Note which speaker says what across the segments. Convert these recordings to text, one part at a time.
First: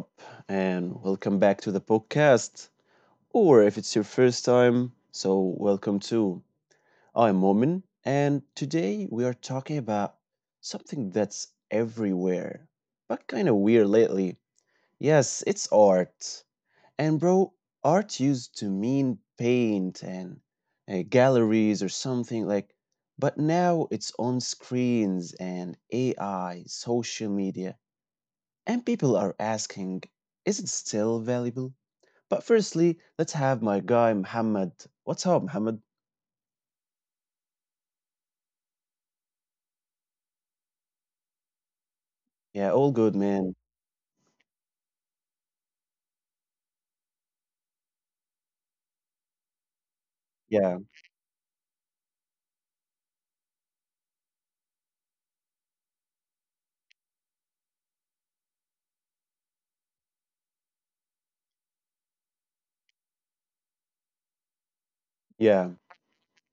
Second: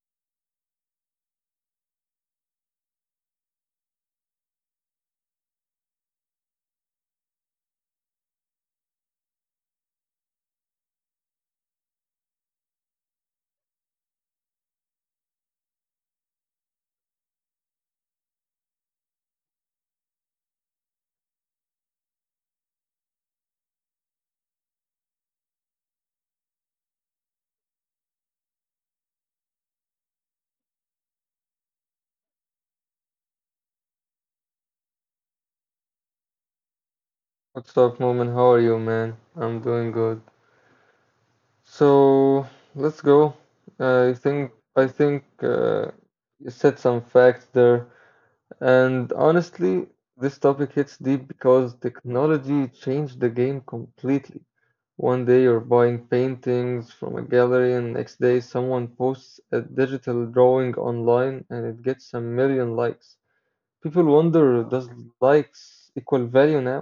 Speaker 1: up? And welcome back to the podcast. Or if it's your first time, so welcome too. I'm Momin, and today we are talking about something that's everywhere, but kind of weird lately. Yes, it's art. And bro, art used to mean paint and galleries or something like, but now it's on screens and AI, social media and people are asking, is it still valuable? But firstly, let's have my guy Muhammad. What's up, Muhammad?
Speaker 2: What's up, Moment? How are you, man? I'm doing good. So let's
Speaker 1: Yeah, all
Speaker 2: go.
Speaker 1: good, man.
Speaker 2: I think I think you said some facts there, and honestly, this topic hits
Speaker 1: Yeah,
Speaker 2: deep because technology changed the game completely. One day you're buying paintings from a gallery, and next day someone posts a digital drawing online and it gets a million likes. People wonder, does likes
Speaker 1: yeah.
Speaker 2: equal value now?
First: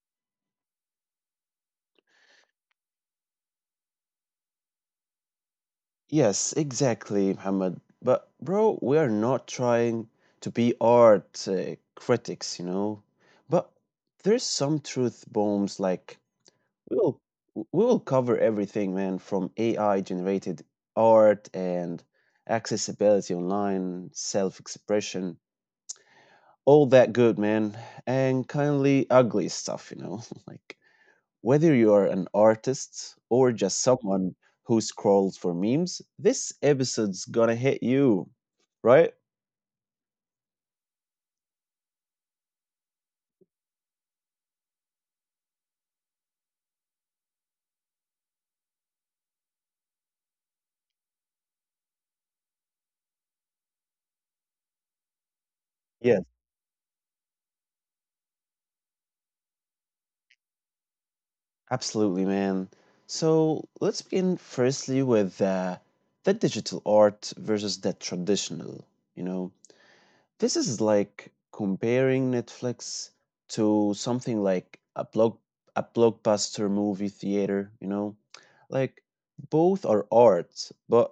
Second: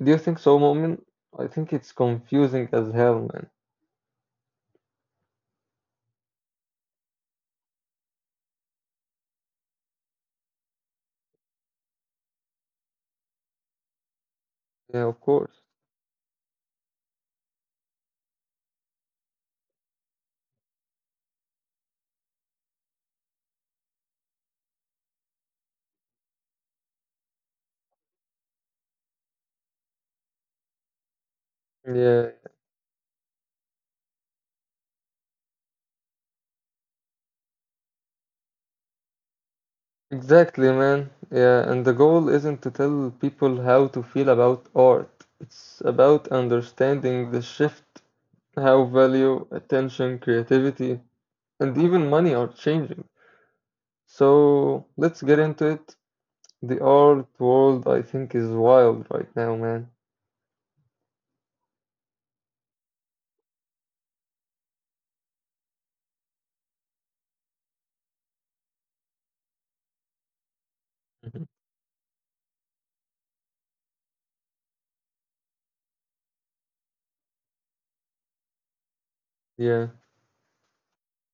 Speaker 2: Do you think so, Mu'min? I think it's confusing as hell, man.
Speaker 1: Yes, exactly, Muhammad. But bro, we are not trying to be art critics, But there's some
Speaker 2: Yeah, of
Speaker 1: truth
Speaker 2: course.
Speaker 1: bombs like we will we will cover everything, man, from AI generated art and accessibility online, self-expression, all that good man, and kindly ugly stuff, you know, like whether you're an
Speaker 2: Yeah,
Speaker 1: artist or just someone who scrolls for memes, this episode's gonna hit you right.
Speaker 2: exactly, man. Yeah, and the goal isn't to tell people how to feel about art. It's about understanding the shift, how value, attention, creativity, and even money are changing. So let's get into it.
Speaker 1: Yes,
Speaker 2: The art world, I think, is wild right now, man.
Speaker 1: absolutely man. So let's begin firstly with the digital art versus the traditional, you know. This is like
Speaker 2: Mhm.
Speaker 1: comparing Netflix to something like a blockbuster movie theater, you know? Like
Speaker 2: Yeah,
Speaker 1: both are art, but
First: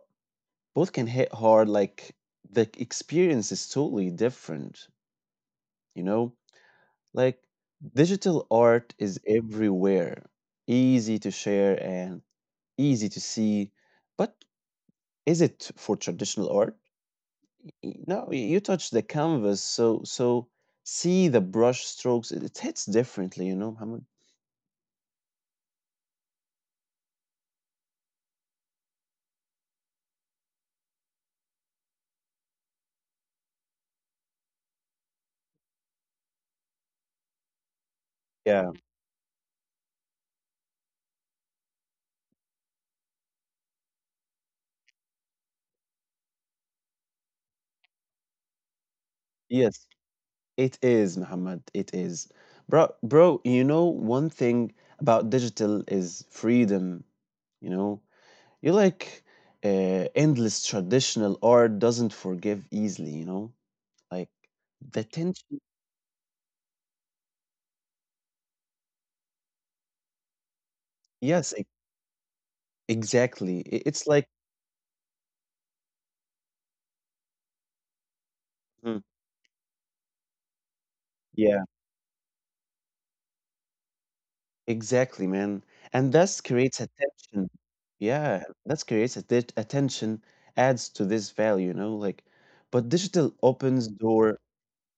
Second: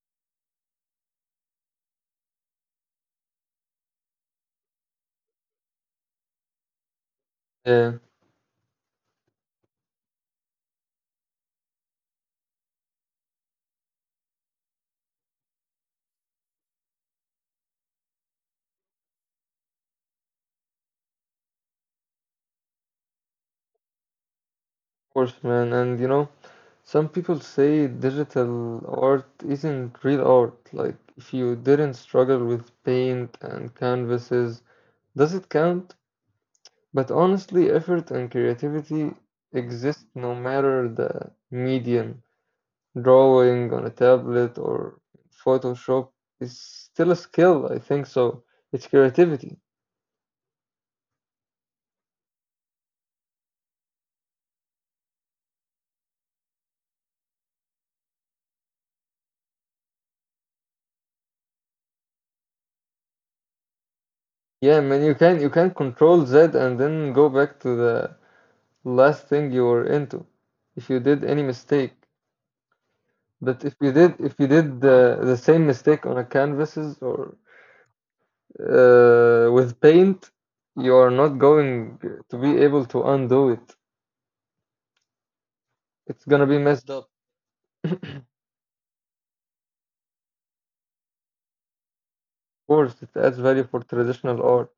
Speaker 1: both can hit hard. Like the experience is totally different, you know? Like
Speaker 2: yeah, of
Speaker 1: digital art is everywhere, easy to share and easy to see, but is it for traditional art? No, you touch the canvas, so see the brush strokes. It hits differently, you know, Muhammad.
Speaker 2: course, man. And you know, some people say digital art isn't real art. Like, if you didn't struggle with paint and canvases, does it count? But honestly, effort and
Speaker 1: Yeah.
Speaker 2: creativity exist no matter the medium. Drawing on a tablet or Photoshop is still a skill, I think so. It's creativity.
Speaker 1: Yes, it is, Muhammad. It is, bro. Bro, you know one thing about digital is freedom. You know, you like endless traditional art doesn't forgive easily. You know, like
Speaker 2: Yeah,
Speaker 1: the
Speaker 2: man, you can
Speaker 1: tension.
Speaker 2: you can control Z and then go back to the last thing you were into if you did any
Speaker 1: Yes, e-
Speaker 2: mistake.
Speaker 1: exactly.
Speaker 2: But if you
Speaker 1: It's
Speaker 2: did
Speaker 1: like.
Speaker 2: if you did the same mistake on a canvases or
Speaker 1: Mm.
Speaker 2: with paint, you are not
Speaker 1: Yeah.
Speaker 2: going to be able to undo it.
Speaker 1: Exactly, man. And
Speaker 2: It's
Speaker 1: thus
Speaker 2: gonna be
Speaker 1: creates
Speaker 2: messed up. Of
Speaker 1: attention. Yeah, that's creates attention, adds to this value, you know, like, but
Speaker 2: course, it
Speaker 1: digital
Speaker 2: adds value
Speaker 1: opens
Speaker 2: for
Speaker 1: door.
Speaker 2: traditional art.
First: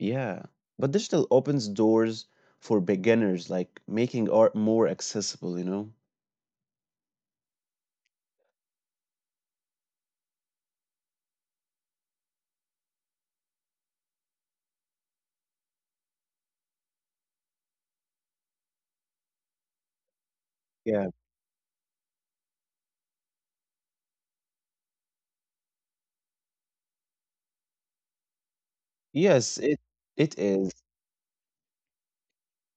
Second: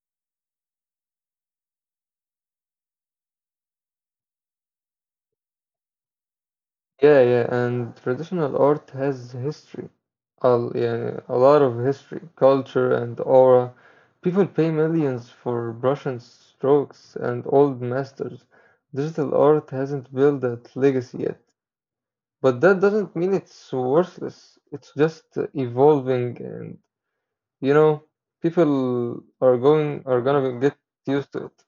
Speaker 1: Yeah, but digital opens doors for beginners, like making art more accessible, you know?
Speaker 2: Yeah, yeah, and traditional art has history. A lot of history, culture, and aura. People pay millions for brush and strokes and old masters. Digital art
Speaker 1: Yeah.
Speaker 2: hasn't built that legacy yet. But that doesn't mean it's worthless. It's just evolving, and you know,
Speaker 1: Yes, it
Speaker 2: people
Speaker 1: it
Speaker 2: are
Speaker 1: is.
Speaker 2: going are gonna get used to it.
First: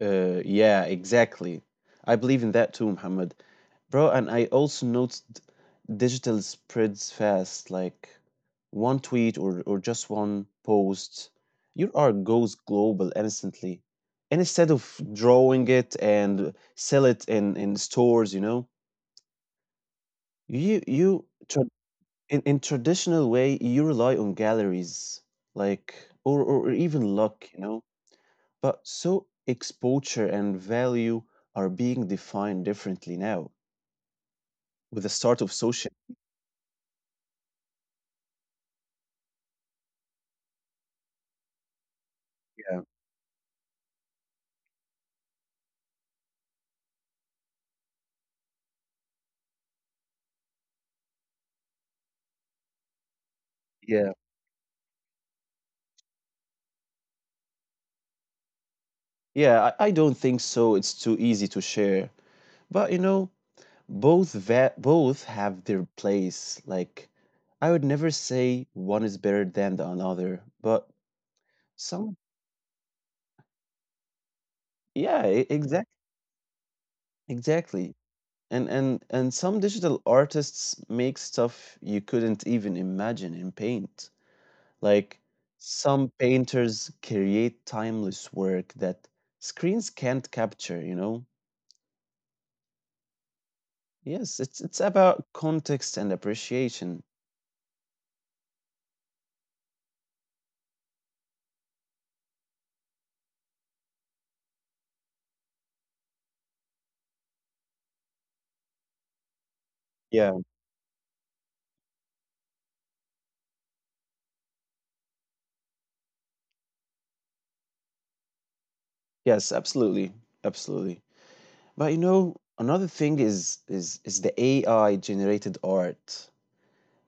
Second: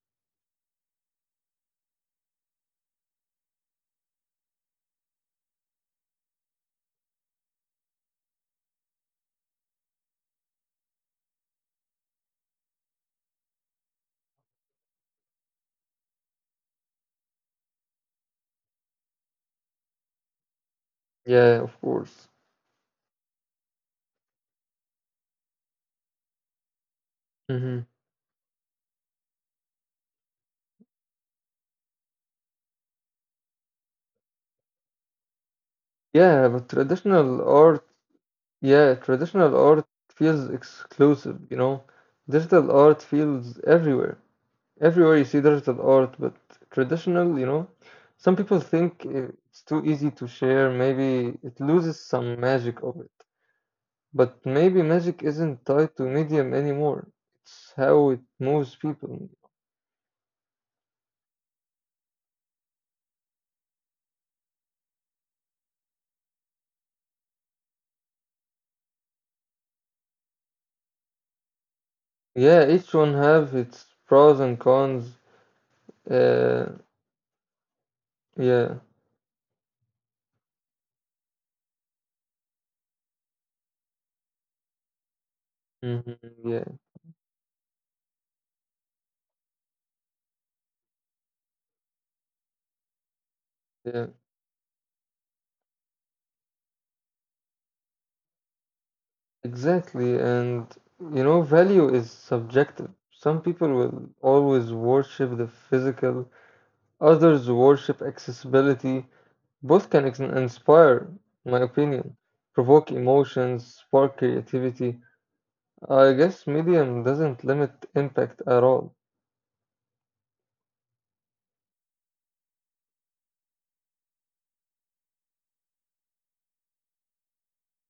Speaker 1: Yeah, exactly. I believe in that too, Muhammad. Bro, and I also noticed digital spreads fast, like one tweet, or just one post. Your art goes global instantly. And instead of drawing it and sell it in stores, you know, you you
Speaker 2: Yeah, of
Speaker 1: tra-
Speaker 2: course.
Speaker 1: in traditional way you rely on galleries, like, or even
Speaker 2: Hmm.
Speaker 1: luck, you know. But so exposure and value are being defined differently now with the start of
Speaker 2: Yeah,
Speaker 1: social.
Speaker 2: but traditional art feels exclusive, you know. Digital art feels
Speaker 1: Yeah,
Speaker 2: everywhere. Everywhere you see digital art, but traditional, you know, some people think it's too easy to share. Maybe it loses some magic of it. But maybe
Speaker 1: yeah,
Speaker 2: magic isn't tied to medium anymore. It's how it moves people.
Speaker 1: yeah. I don't think so. It's too easy to share. But you know, both have their place. Like, I would never say one is better than the another. But
Speaker 2: Yeah, each
Speaker 1: some,
Speaker 2: one have its pros and cons.
Speaker 1: yeah,
Speaker 2: Uh,
Speaker 1: exactly,
Speaker 2: yeah,
Speaker 1: exactly. And and some digital artists make stuff you couldn't even imagine in paint.
Speaker 2: hmm
Speaker 1: Like
Speaker 2: yeah,
Speaker 1: some painters create timeless work that screens can't capture, you know?
Speaker 2: yeah,
Speaker 1: Yes, it's about context and appreciation.
Speaker 2: exactly. And you know, value is subjective. Some people will always worship the physical, others worship accessibility. Both can
Speaker 1: Yeah.
Speaker 2: inspire, in my opinion, provoke emotions, spark creativity. I guess medium doesn't limit impact at all.
Speaker 1: Yes, absolutely. Absolutely. But you know, another thing is the AI generated art.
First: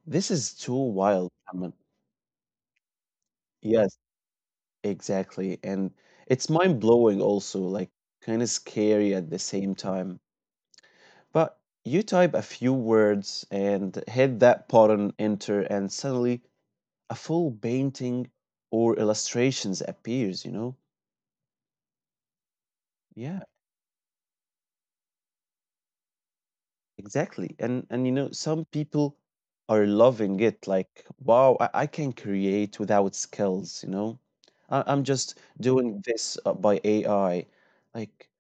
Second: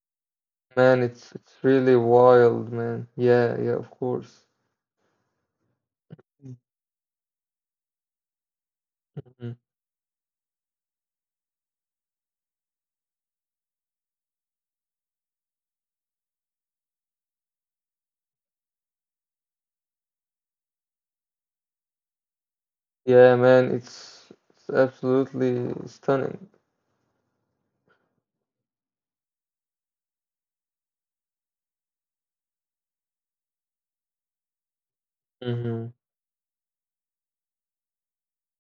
Speaker 1: This is too
Speaker 2: Man, it's
Speaker 1: wild.
Speaker 2: it's
Speaker 1: Ahmed.
Speaker 2: really wild, man. Yeah, yeah, of
Speaker 1: Yes,
Speaker 2: course.
Speaker 1: exactly. And it's mind blowing also, like kind of scary at the
Speaker 2: Mhm.
Speaker 1: same time. But you type a few words and hit that button enter and suddenly a full painting or illustrations appears, you know?
Speaker 2: Yeah,
Speaker 1: Yeah,
Speaker 2: man, it's absolutely stunning.
Speaker 1: exactly. And you know, some people are loving it like, wow, I can create without skills, you know? I'm just
Speaker 2: Mm-hmm.
Speaker 1: doing this by AI. Like,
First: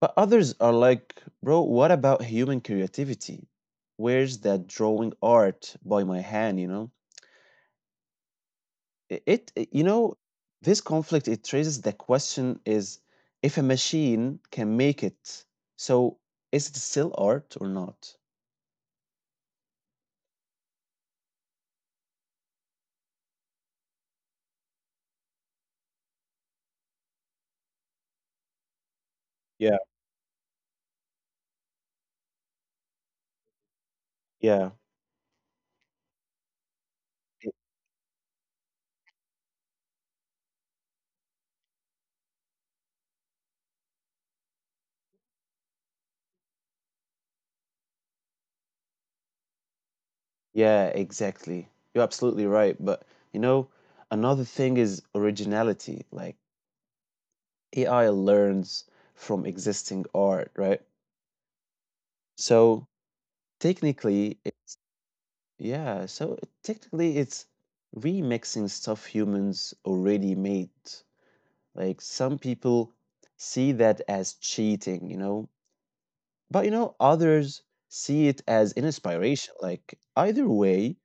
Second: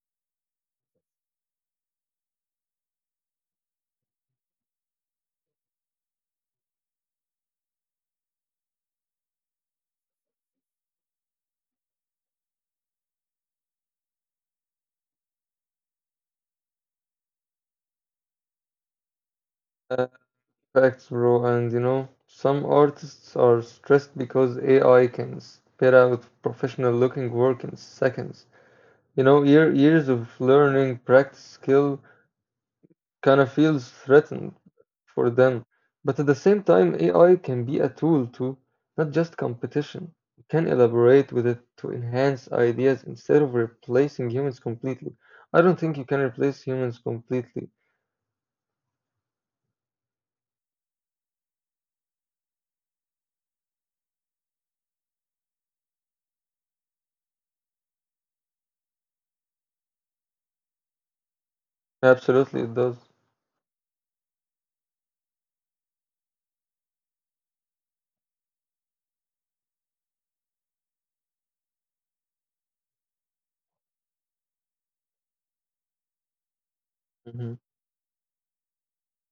Speaker 1: but others are like, bro, what about human creativity? Where's that drawing art by my hand, you know? You know, this conflict it raises the question is, if a machine can make it, so is it still art or not?
Speaker 2: Uh, facts, bro, and you know, some artists are stressed because AI can spit out professional looking work in seconds. You know,
Speaker 1: Yeah.
Speaker 2: years of learning, practice, skill, kinda feels
Speaker 1: yeah
Speaker 2: threatened for them. But at the
Speaker 1: i-
Speaker 2: same time, AI can be a tool too, not just competition. You can elaborate with it to enhance ideas instead of replacing humans completely. I don't think you can replace humans completely.
Speaker 1: yeah, exactly, you're absolutely right. But you know, another thing is originality. Like AI learns from existing art, right? So technically
Speaker 2: Absolutely, it
Speaker 1: it's,
Speaker 2: does.
Speaker 1: yeah, so technically it's remixing stuff humans already made. Like some people see that as cheating, you know, but you know, others see it as an inspiration. Like either way,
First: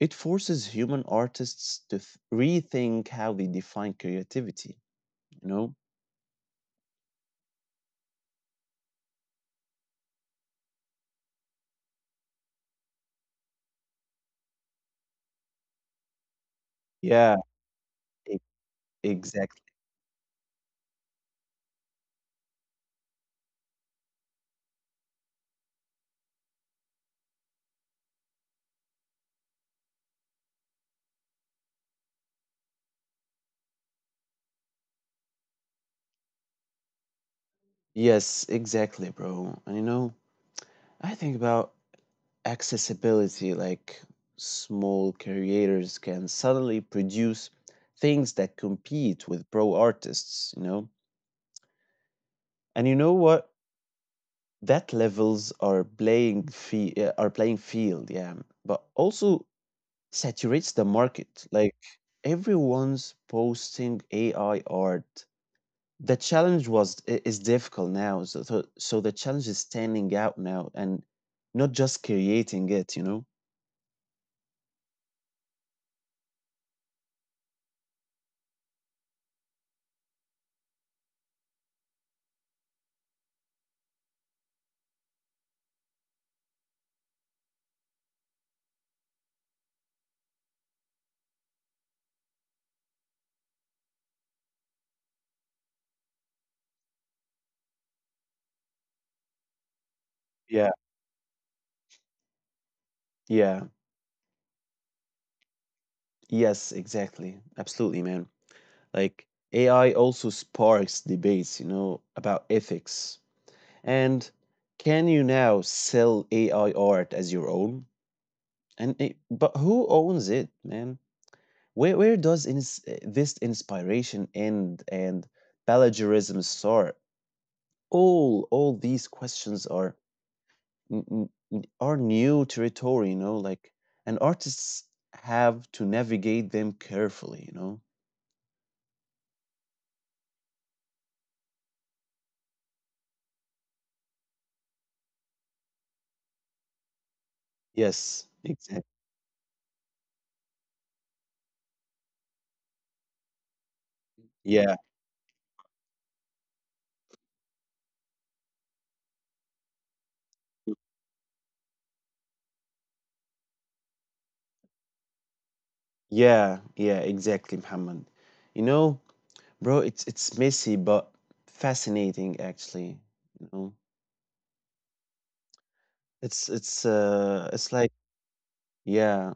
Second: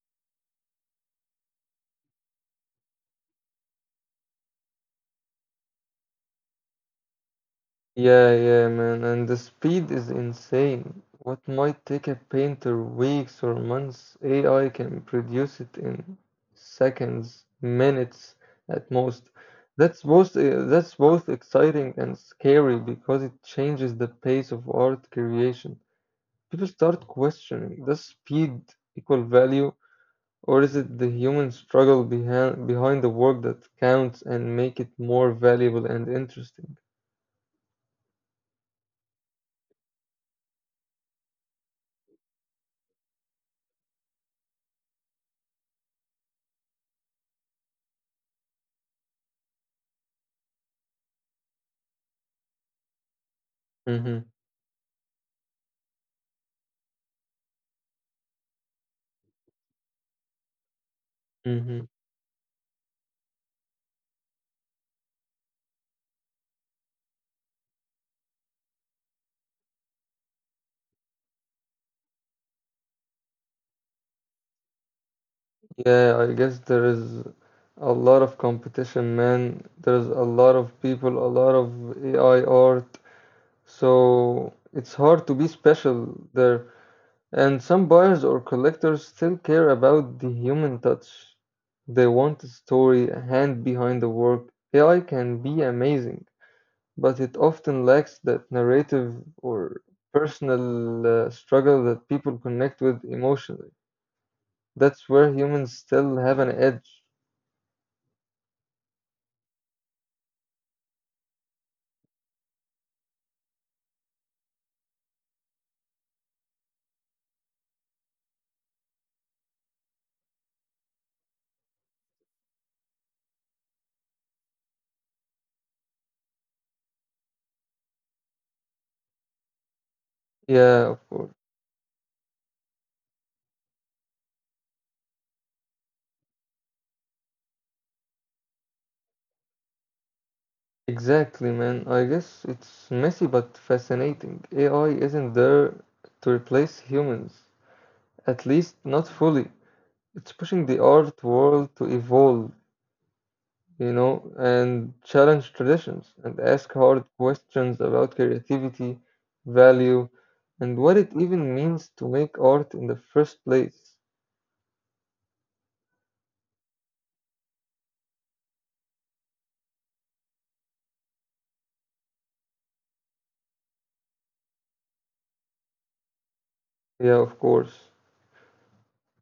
Speaker 1: it forces human artists to rethink how they define creativity, you know?
Speaker 2: Yeah, yeah, man. And the speed is insane. What might take a painter weeks or months, AI can produce it in
Speaker 1: Yeah,
Speaker 2: seconds,
Speaker 1: e-
Speaker 2: minutes at most.
Speaker 1: exactly.
Speaker 2: That's both exciting and scary because it changes the pace of art creation. People start questioning, does speed equal value, or is it the human struggle behind the work that counts and make it more valuable and interesting?
Speaker 1: Yes, exactly, bro. And you know, I think about accessibility, like small creators can suddenly produce things that compete with pro artists, you know, and you know what,
Speaker 2: Mm-hmm.
Speaker 1: that levels our playing field, yeah, but also saturates the
Speaker 2: Mm-hmm.
Speaker 1: market, like everyone's posting AI art. The challenge was I- is difficult now so, so so the challenge is standing out now and not just creating it, you know.
Speaker 2: Yeah, I guess there is a lot of competition, man. There's a lot of people, a lot of AI art, so it's hard to be special there. And some buyers or collectors still care about the human touch. They want a story, a hand behind the work. AI can be amazing, but it often lacks that narrative or personal struggle that
Speaker 1: Yeah,
Speaker 2: people connect with emotionally.
Speaker 1: yeah.
Speaker 2: That's where humans still have an edge.
Speaker 1: Yes, exactly. Absolutely, man. Like AI also sparks debates, you know, about ethics. And can you now sell AI art as your own? And it, but who owns it, man? Where does this inspiration end and plagiarism start? All these questions
Speaker 2: Yeah,
Speaker 1: are
Speaker 2: of course.
Speaker 1: n- n- n- are new territory, you know, like, and artists have to navigate them carefully, you know.
Speaker 2: Exactly, man. I guess it's messy but fascinating. AI isn't there to replace humans, at least not
Speaker 1: Yes,
Speaker 2: fully.
Speaker 1: exactly.
Speaker 2: It's pushing the art world to evolve, you know, and challenge
Speaker 1: Yeah,
Speaker 2: traditions and ask hard questions about creativity, value, and what it even means to make art in the first place.
Speaker 1: yeah, yeah, exactly, Muhammad. You know, bro, it's messy but fascinating actually. You know, it's it's
Speaker 2: Yeah,
Speaker 1: uh
Speaker 2: of
Speaker 1: it's like,
Speaker 2: course.
Speaker 1: yeah,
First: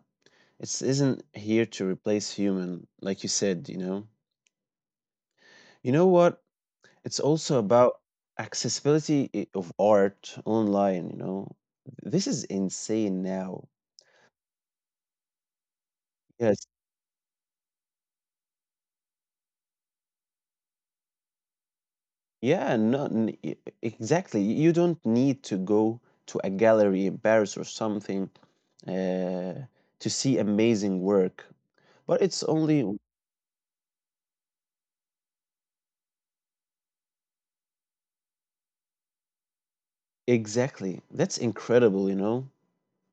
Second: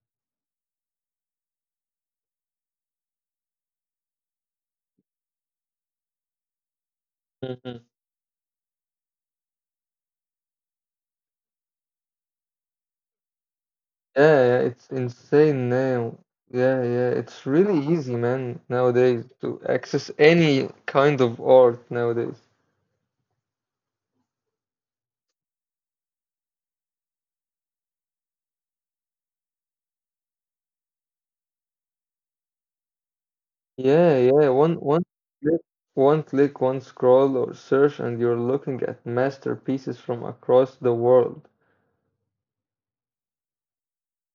Speaker 1: it's isn't here to replace human, like you said, you know. You know what? It's also about accessibility of art online, you know. This is insane now.
Speaker 2: Yeah, yeah, it's insane now. Yeah, yeah,
Speaker 1: Yes.
Speaker 2: it's really easy, man, nowadays to access any kind of art nowadays.
Speaker 1: Yeah, no, n- e- exactly. You don't need to go to a gallery in Paris or something uh, to see amazing work. But it's only
Speaker 2: Yeah, yeah, one click, one click, one scroll or search, and you're looking at masterpieces from across the world.
Speaker 1: exactly. That's incredible, you know.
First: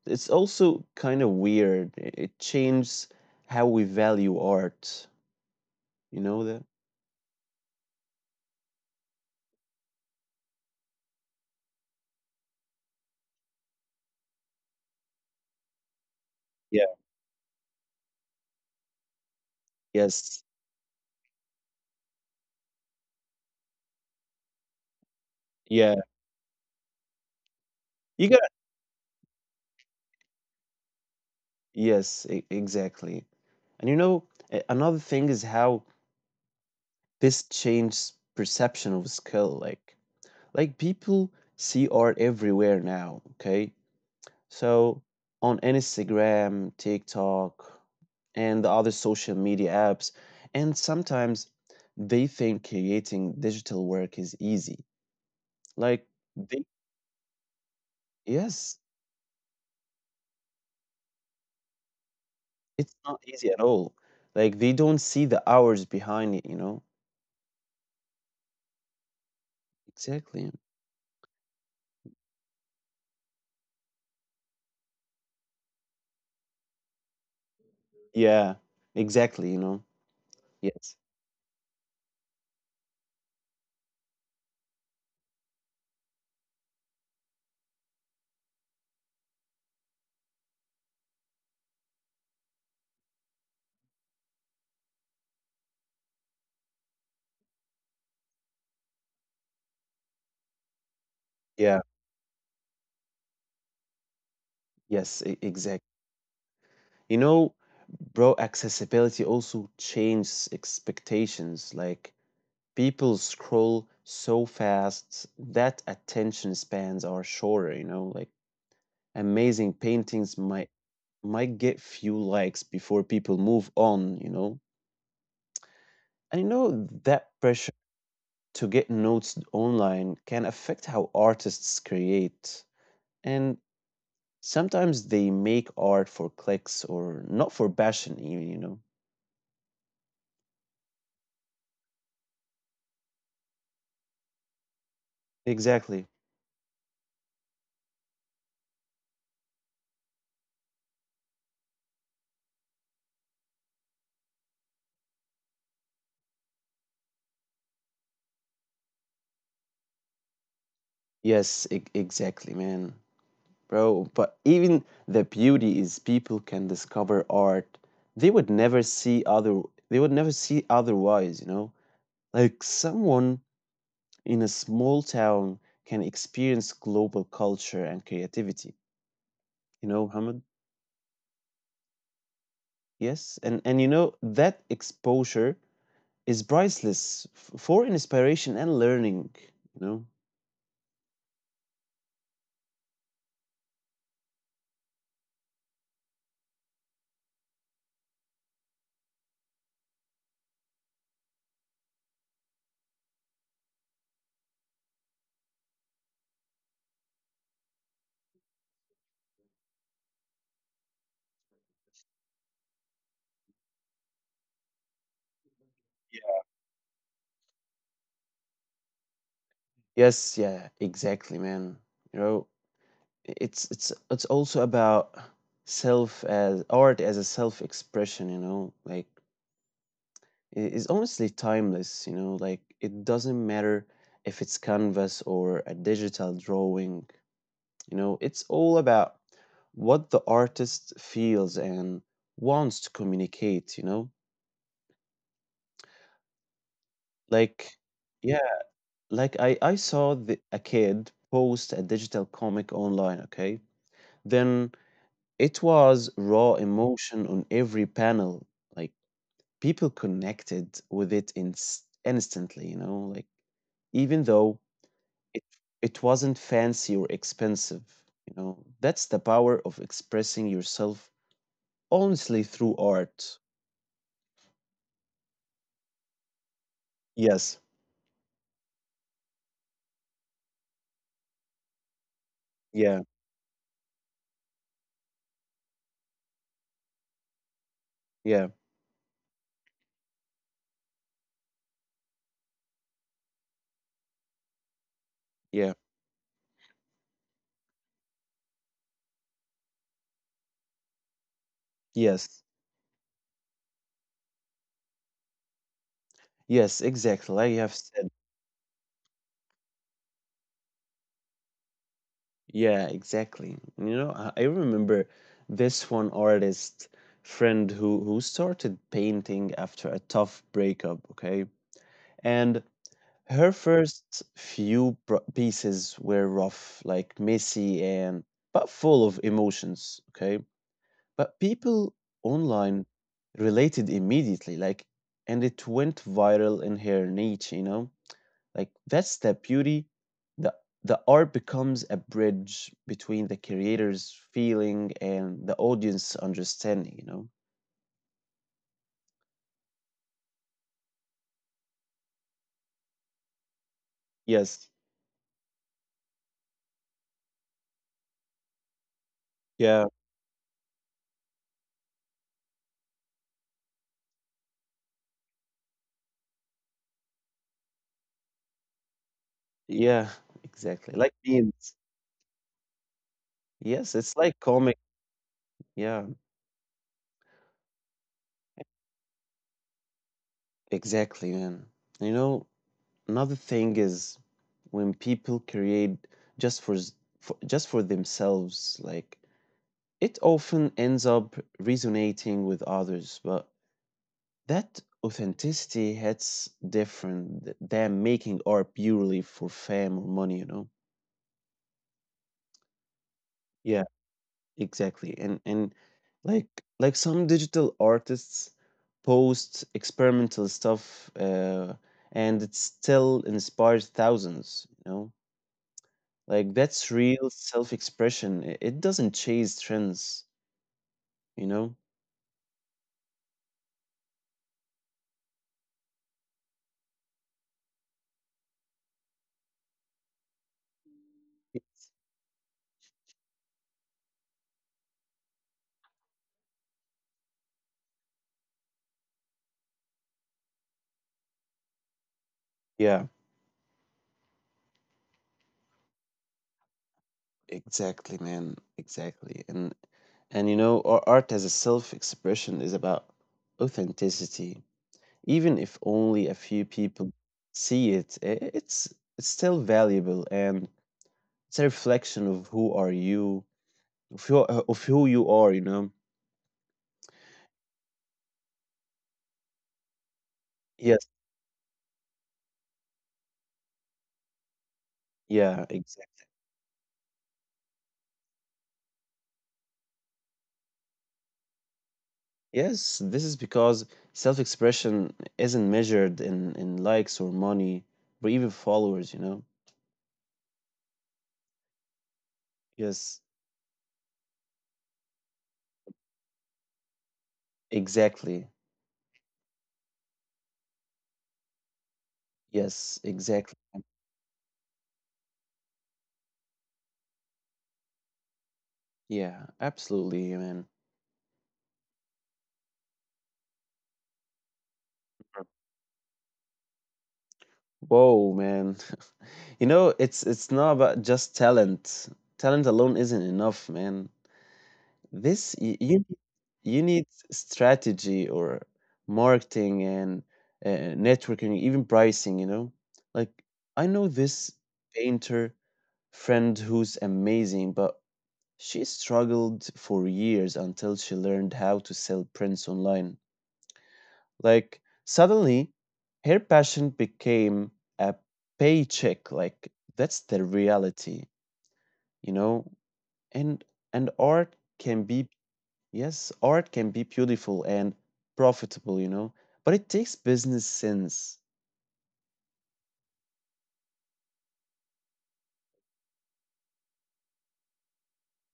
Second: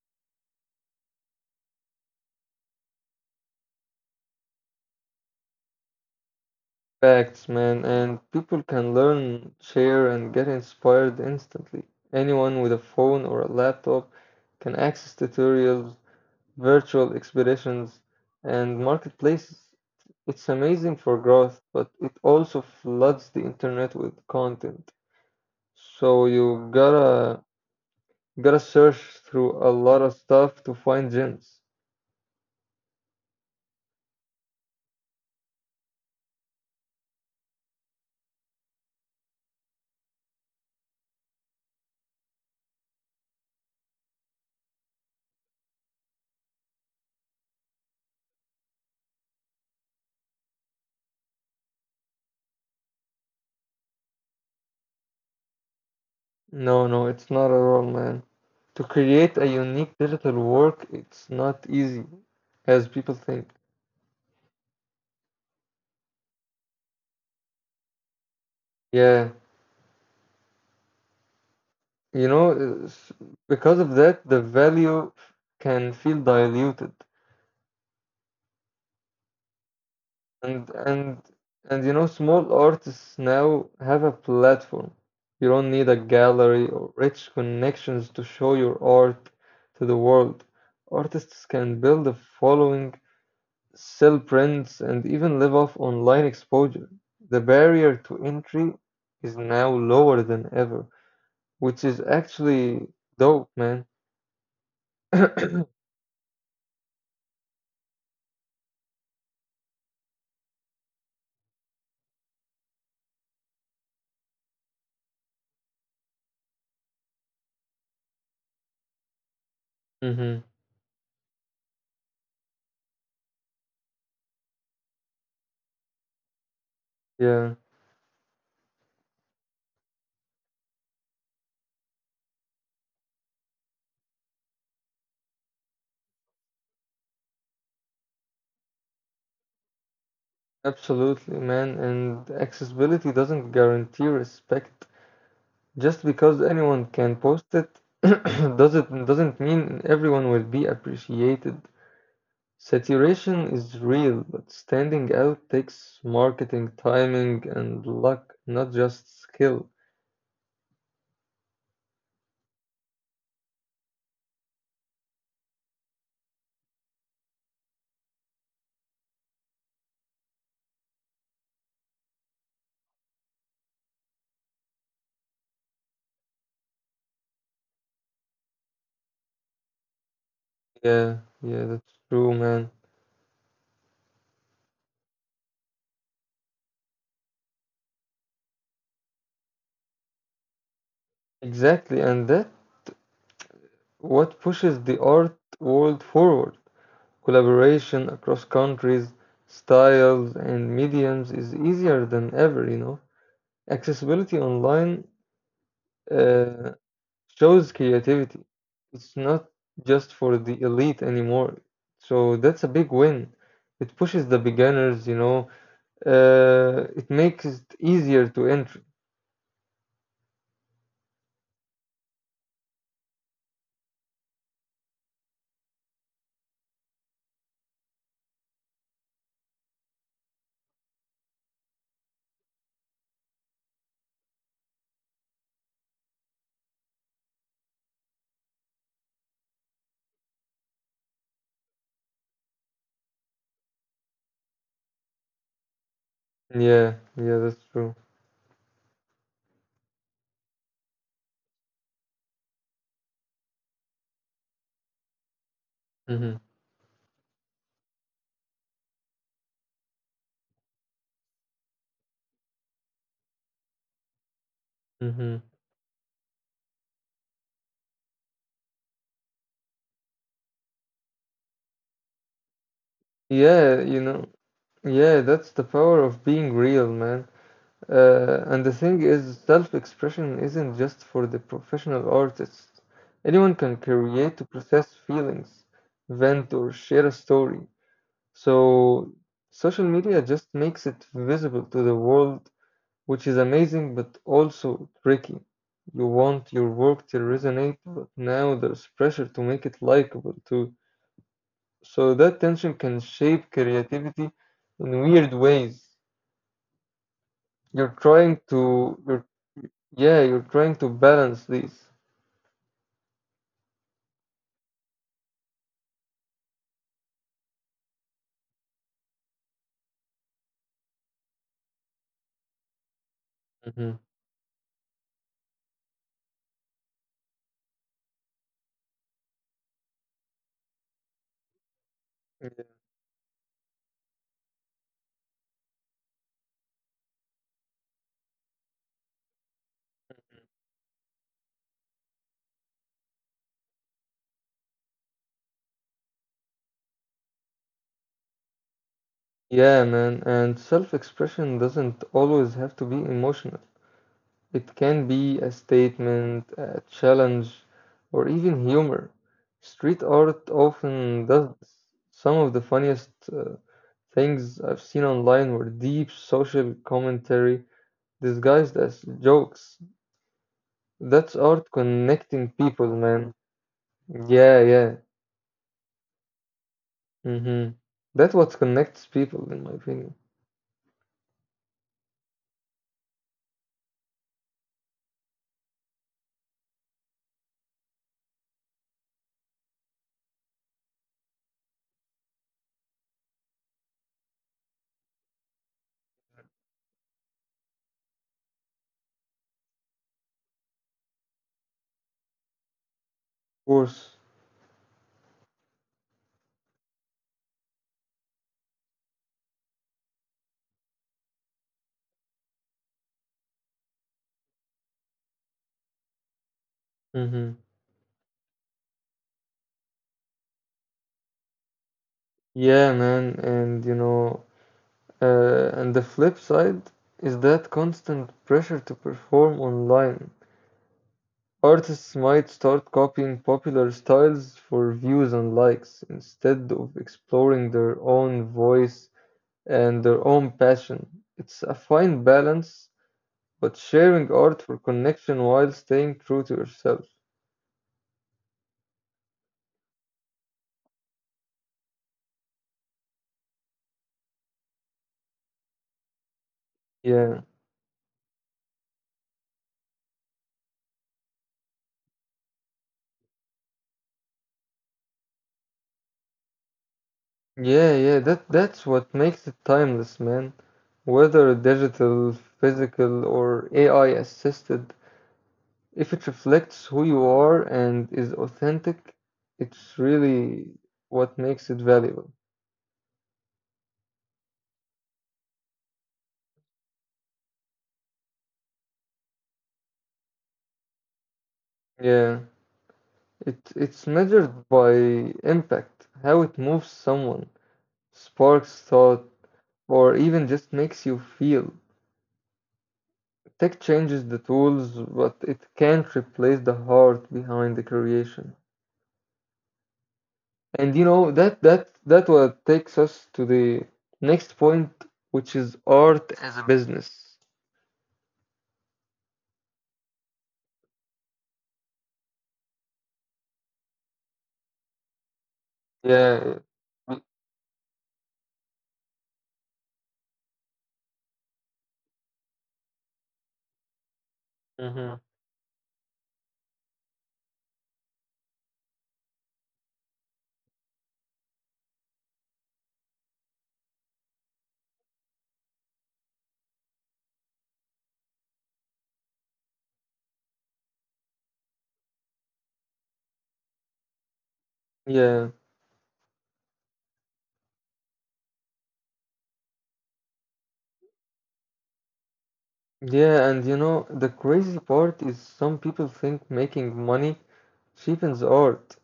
Speaker 1: It's also kind of weird. It changes how we value art. You know that?
Speaker 2: Facts, man, and people can learn, share, and get inspired instantly. Anyone with a phone or a laptop can access tutorials, virtual
Speaker 1: Yeah.
Speaker 2: exhibitions, and marketplaces. It's amazing
Speaker 1: Yes.
Speaker 2: for growth, but it also floods the internet with content. So
Speaker 1: Yeah.
Speaker 2: you gotta
Speaker 1: You.
Speaker 2: search through a lot of stuff to find gems.
Speaker 1: Exactly. And you know, another thing is how this changes perception of skill. Like people see art everywhere now. Okay, so on Instagram, TikTok, and the other social media apps, and sometimes they think creating digital work is easy. Like,
Speaker 2: No, no,
Speaker 1: they,
Speaker 2: it's not at all, man. To create
Speaker 1: yes,
Speaker 2: a unique digital work, it's not easy, as people think.
Speaker 1: it's not easy at all. Like they don't see the hours behind it. You know,
Speaker 2: Yeah,
Speaker 1: exactly.
Speaker 2: you know, it's- because of that, the value can feel diluted.
Speaker 1: Yeah, exactly, you know.
Speaker 2: And and
Speaker 1: Yes.
Speaker 2: and you know, small artists now have a platform. You don't need a gallery or rich connections to show your art to the world. Artists can build a following, sell prints, and even live off online exposure. The barrier to entry is now lower than ever, which is
Speaker 1: Yeah.
Speaker 2: actually dope, man.
Speaker 1: Exact. You know, bro, accessibility also changes expectations. Like people scroll so fast that attention spans are shorter, you know, like amazing
Speaker 2: Mm-hmm.
Speaker 1: paintings might get few likes before people move on, you know. And you know
Speaker 2: Yeah,
Speaker 1: that pressure to get notes online can affect how artists create. And sometimes they make art for clicks or not for passion, even, you know.
Speaker 2: absolutely, man. And accessibility doesn't guarantee respect. Just
Speaker 1: Exactly.
Speaker 2: because anyone can post it doesn't mean everyone will be appreciated. Saturation is real, but standing out takes marketing, timing, and luck, not just skill.
Speaker 1: Exactly, man. Bro, but even the beauty is people can discover art they would never see other they would never see otherwise, you know? Like someone in a small town can experience global culture and creativity. You know, Muhammad?
Speaker 2: Yeah, yeah, that's true, man.
Speaker 1: Yes, and you know that exposure is priceless for inspiration and learning, you know?
Speaker 2: Exactly, and that what pushes the art world forward. Collaboration across countries, styles, and mediums is easier than ever, you know. Accessibility online uh, shows creativity. It's not just for the elite anymore. So that's a big win. It pushes the beginners, you know, it makes it easier to enter.
Speaker 1: Yes, yeah, exactly, man. You know, it's it's also about self as art as a self-expression, you know, like it is honestly timeless, you know, like it doesn't matter if it's canvas or a digital drawing, you know, it's all about what the artist feels and wants to communicate, you know?
Speaker 2: Yeah,
Speaker 1: Like
Speaker 2: yeah, that's
Speaker 1: yeah,
Speaker 2: true.
Speaker 1: like I saw a kid post a digital comic online, okay? Then it was
Speaker 2: Hmm.
Speaker 1: raw emotion on every panel. Like people connected with it in instantly, you know, like even though
Speaker 2: Hmm.
Speaker 1: it it wasn't fancy or expensive, you know. That's the power of expressing yourself honestly through
Speaker 2: Yeah,
Speaker 1: art.
Speaker 2: you know, yeah, that's the power of being real, man.
Speaker 1: Yes.
Speaker 2: And the thing is, self-expression isn't just for the professional artists. Anyone
Speaker 1: Yeah.
Speaker 2: can create to process feelings, vent, or share a story. So
Speaker 1: Yeah.
Speaker 2: social media just makes it visible to the world, which is amazing but also tricky. You
Speaker 1: Yeah.
Speaker 2: want your work to resonate, but now there's pressure to make it likable too. So that tension can
Speaker 1: Yes.
Speaker 2: shape creativity in weird ways.
Speaker 1: Yes,
Speaker 2: You're
Speaker 1: exactly. Like you
Speaker 2: trying
Speaker 1: have said.
Speaker 2: to, you're, yeah, you're trying to balance these.
Speaker 1: Yeah, exactly. And you know, I remember this one artist friend who started painting after a tough breakup, okay? And
Speaker 2: Mhm.
Speaker 1: her first few pieces were rough, like messy and but full of emotions, okay? But people online related immediately, like, and it went viral in her niche, you know? Like that's the beauty. The the art becomes a bridge between the creator's feeling and the audience understanding, you know?
Speaker 2: Yeah, man, and self-expression doesn't always have to be emotional. It can
Speaker 1: Yes.
Speaker 2: be a statement, a challenge, or even humor. Street art
Speaker 1: Yeah.
Speaker 2: often does this. Some of the funniest things I've seen online were deep social commentary disguised as jokes.
Speaker 1: Yeah,
Speaker 2: That's
Speaker 1: exactly.
Speaker 2: art
Speaker 1: Like memes.
Speaker 2: connecting people, man. Yeah,
Speaker 1: Yes, it's
Speaker 2: yeah.
Speaker 1: like comic. Yeah,
Speaker 2: Mm-hmm. That's what connects people, in my opinion. Of
Speaker 1: exactly, man. You know, another thing is when people create just for, s- for just for themselves, like it often ends up resonating with others, but that authenticity hits different than making art purely for fame or money, you know?
Speaker 2: course.
Speaker 1: Yeah, exactly. And like like some digital artists post experimental stuff and it still inspires thousands, you know? Like
Speaker 2: Mm-hmm.
Speaker 1: that's real self-expression. It doesn't chase trends, you know?
Speaker 2: Yeah, man. And you know, and the flip side is that constant pressure to perform online. Artists might start copying popular styles for views and likes instead of exploring their own voice and their own passion. It's a fine balance, but
Speaker 1: Yeah.
Speaker 2: sharing art for connection while staying true to yourself.
Speaker 1: Exactly, man. Exactly. And you know, our art as a self-expression is about authenticity. Even if only a few
Speaker 2: Yeah.
Speaker 1: people see it, it's it's still valuable and it's a reflection of who are you, of who you are, you know.
Speaker 2: Yeah, that's what makes it timeless, man. Whether
Speaker 1: Yes,
Speaker 2: digital, physical, or AI assisted, if it
Speaker 1: yeah,
Speaker 2: reflects
Speaker 1: exactly.
Speaker 2: who you are and is authentic, it's really what makes it valuable.
Speaker 1: Yes, this is because self-expression isn't measured in likes or money or even followers, you know.
Speaker 2: Yeah, it
Speaker 1: Yes,
Speaker 2: it's measured by impact, how it moves someone, sparks
Speaker 1: exactly.
Speaker 2: thought, or even just makes you feel.
Speaker 1: Yes,
Speaker 2: Tech changes
Speaker 1: exactly.
Speaker 2: the tools, but it can't replace the heart behind the creation.
Speaker 1: Yeah,
Speaker 2: And you
Speaker 1: absolutely,
Speaker 2: know
Speaker 1: man.
Speaker 2: that what takes us to the next point, which is art as a business.
Speaker 1: Whoa, man. You know, it's not about just talent. Talent alone isn't enough, man. This
Speaker 2: Yeah.
Speaker 1: you you, you need strategy or marketing and networking, even pricing, you know? Like I know
Speaker 2: Mm-hmm.
Speaker 1: this painter friend who's amazing, but she struggled for years until she learned how to sell prints online. Like suddenly her passion became a paycheck. Like that's the reality, you know? And and art
Speaker 2: Yeah,
Speaker 1: can be yes, art can be beautiful and profitable, you know, but it takes business sense.
Speaker 2: yeah, and you know, the crazy part is some people think making money cheapens art.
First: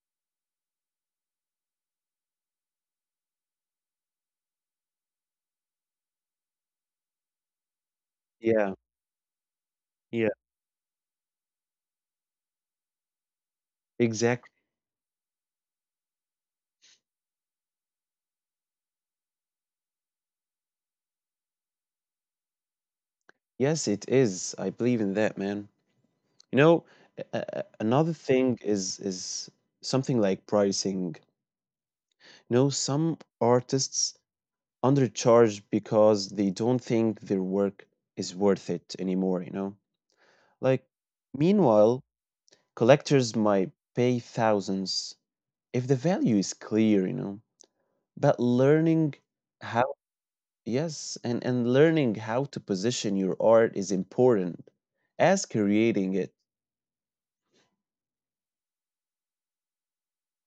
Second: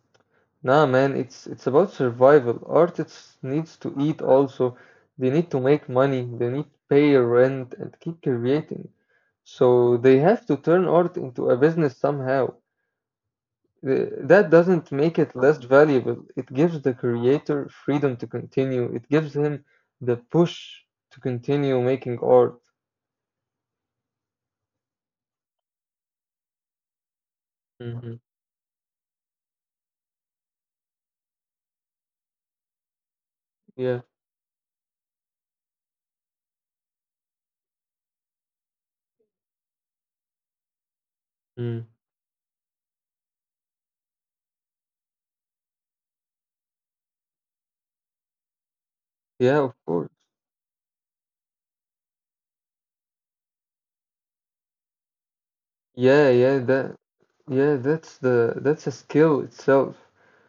Speaker 2: Nah, man, it's about survival. Artists needs to eat also. They need to make money, they need to pay rent and keep
Speaker 1: Yeah,
Speaker 2: creating. So they
Speaker 1: yeah,
Speaker 2: have to turn art into a business somehow. That
Speaker 1: exactly.
Speaker 2: doesn't make it less valuable. It gives the creator freedom to continue. It gives him the push to continue making art.
Speaker 1: Yes, it is. I believe in that, man. You know,
Speaker 2: Hmm.
Speaker 1: another thing is something like pricing. You know, some
Speaker 2: Yeah.
Speaker 1: artists undercharged because they don't think their work is worth it anymore, you know? Like, meanwhile, collectors might pay thousands if the value is clear, you know? But learning
Speaker 2: Yeah, of course.
Speaker 1: how, yes, and learning how to position your art is important as
Speaker 2: Yeah,
Speaker 1: creating it.
Speaker 2: yeah, that that's a skill itself.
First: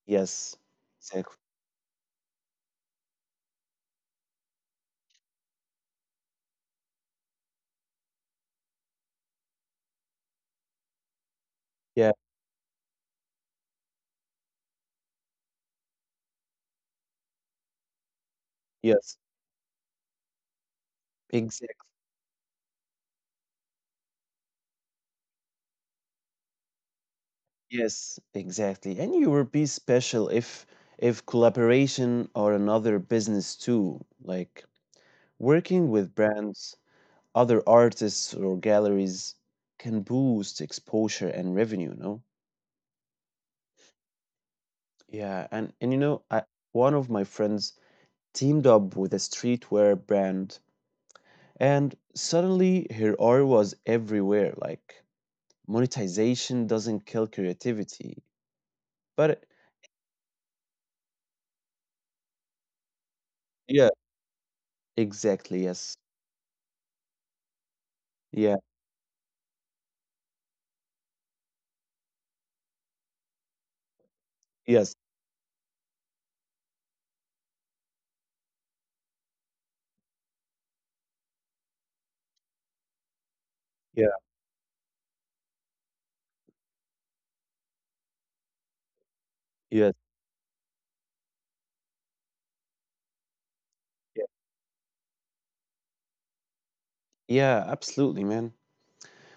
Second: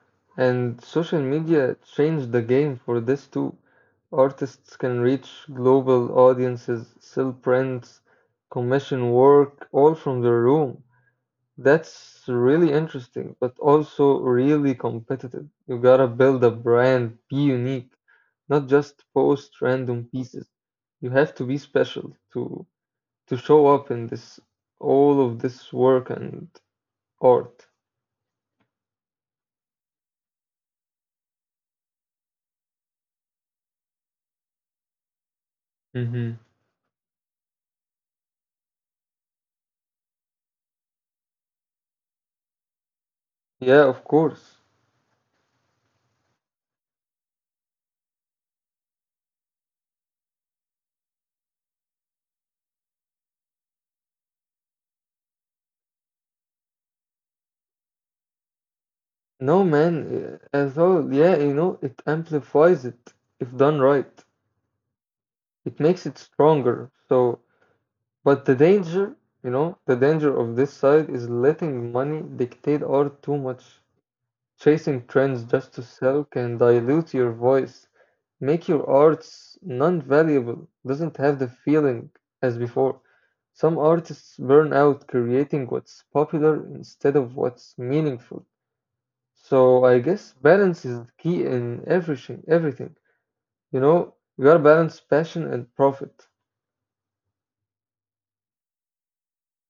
Speaker 1: Yes,
Speaker 2: And
Speaker 1: exactly.
Speaker 2: social media changed the game for this too. Artists can reach global audiences, sell prints, commission work, all from their room. That's
Speaker 1: Yeah,
Speaker 2: really interesting, but also really competitive. You gotta build a brand, be unique, not just
Speaker 1: yes,
Speaker 2: post random pieces. You have to be
Speaker 1: exactly.
Speaker 2: special to show up in this all of this work and art.
Speaker 1: Yes, exactly. And you will be special if collaboration or another business too. Like working
Speaker 2: Mm-hmm.
Speaker 1: with brands, other artists, or galleries can boost exposure and revenue, you know?
Speaker 2: Yeah, of course.
Speaker 1: Yeah, and you know, one of my friends teamed up with a streetwear brand, and suddenly her art was everywhere. Like, monetization doesn't kill creativity,
Speaker 2: No,
Speaker 1: but
Speaker 2: man, as though, yeah, you know, it amplifies it if done right.
Speaker 1: yeah,
Speaker 2: It
Speaker 1: exactly,
Speaker 2: makes it
Speaker 1: yes.
Speaker 2: stronger. So, but the
Speaker 1: Yeah,
Speaker 2: danger, you know, the danger of this side is letting money dictate art too much. Chasing
Speaker 1: yes,
Speaker 2: trends just to sell can dilute your voice, make your arts non-valuable, doesn't have the feeling as before. Some
Speaker 1: yeah,
Speaker 2: artists burn out creating what's popular instead of what's meaningful. So I
Speaker 1: yes,
Speaker 2: guess balance is the key in everything. You know, you
Speaker 1: yeah.
Speaker 2: gotta balance passion and profit.
Speaker 1: Yeah, absolutely, man.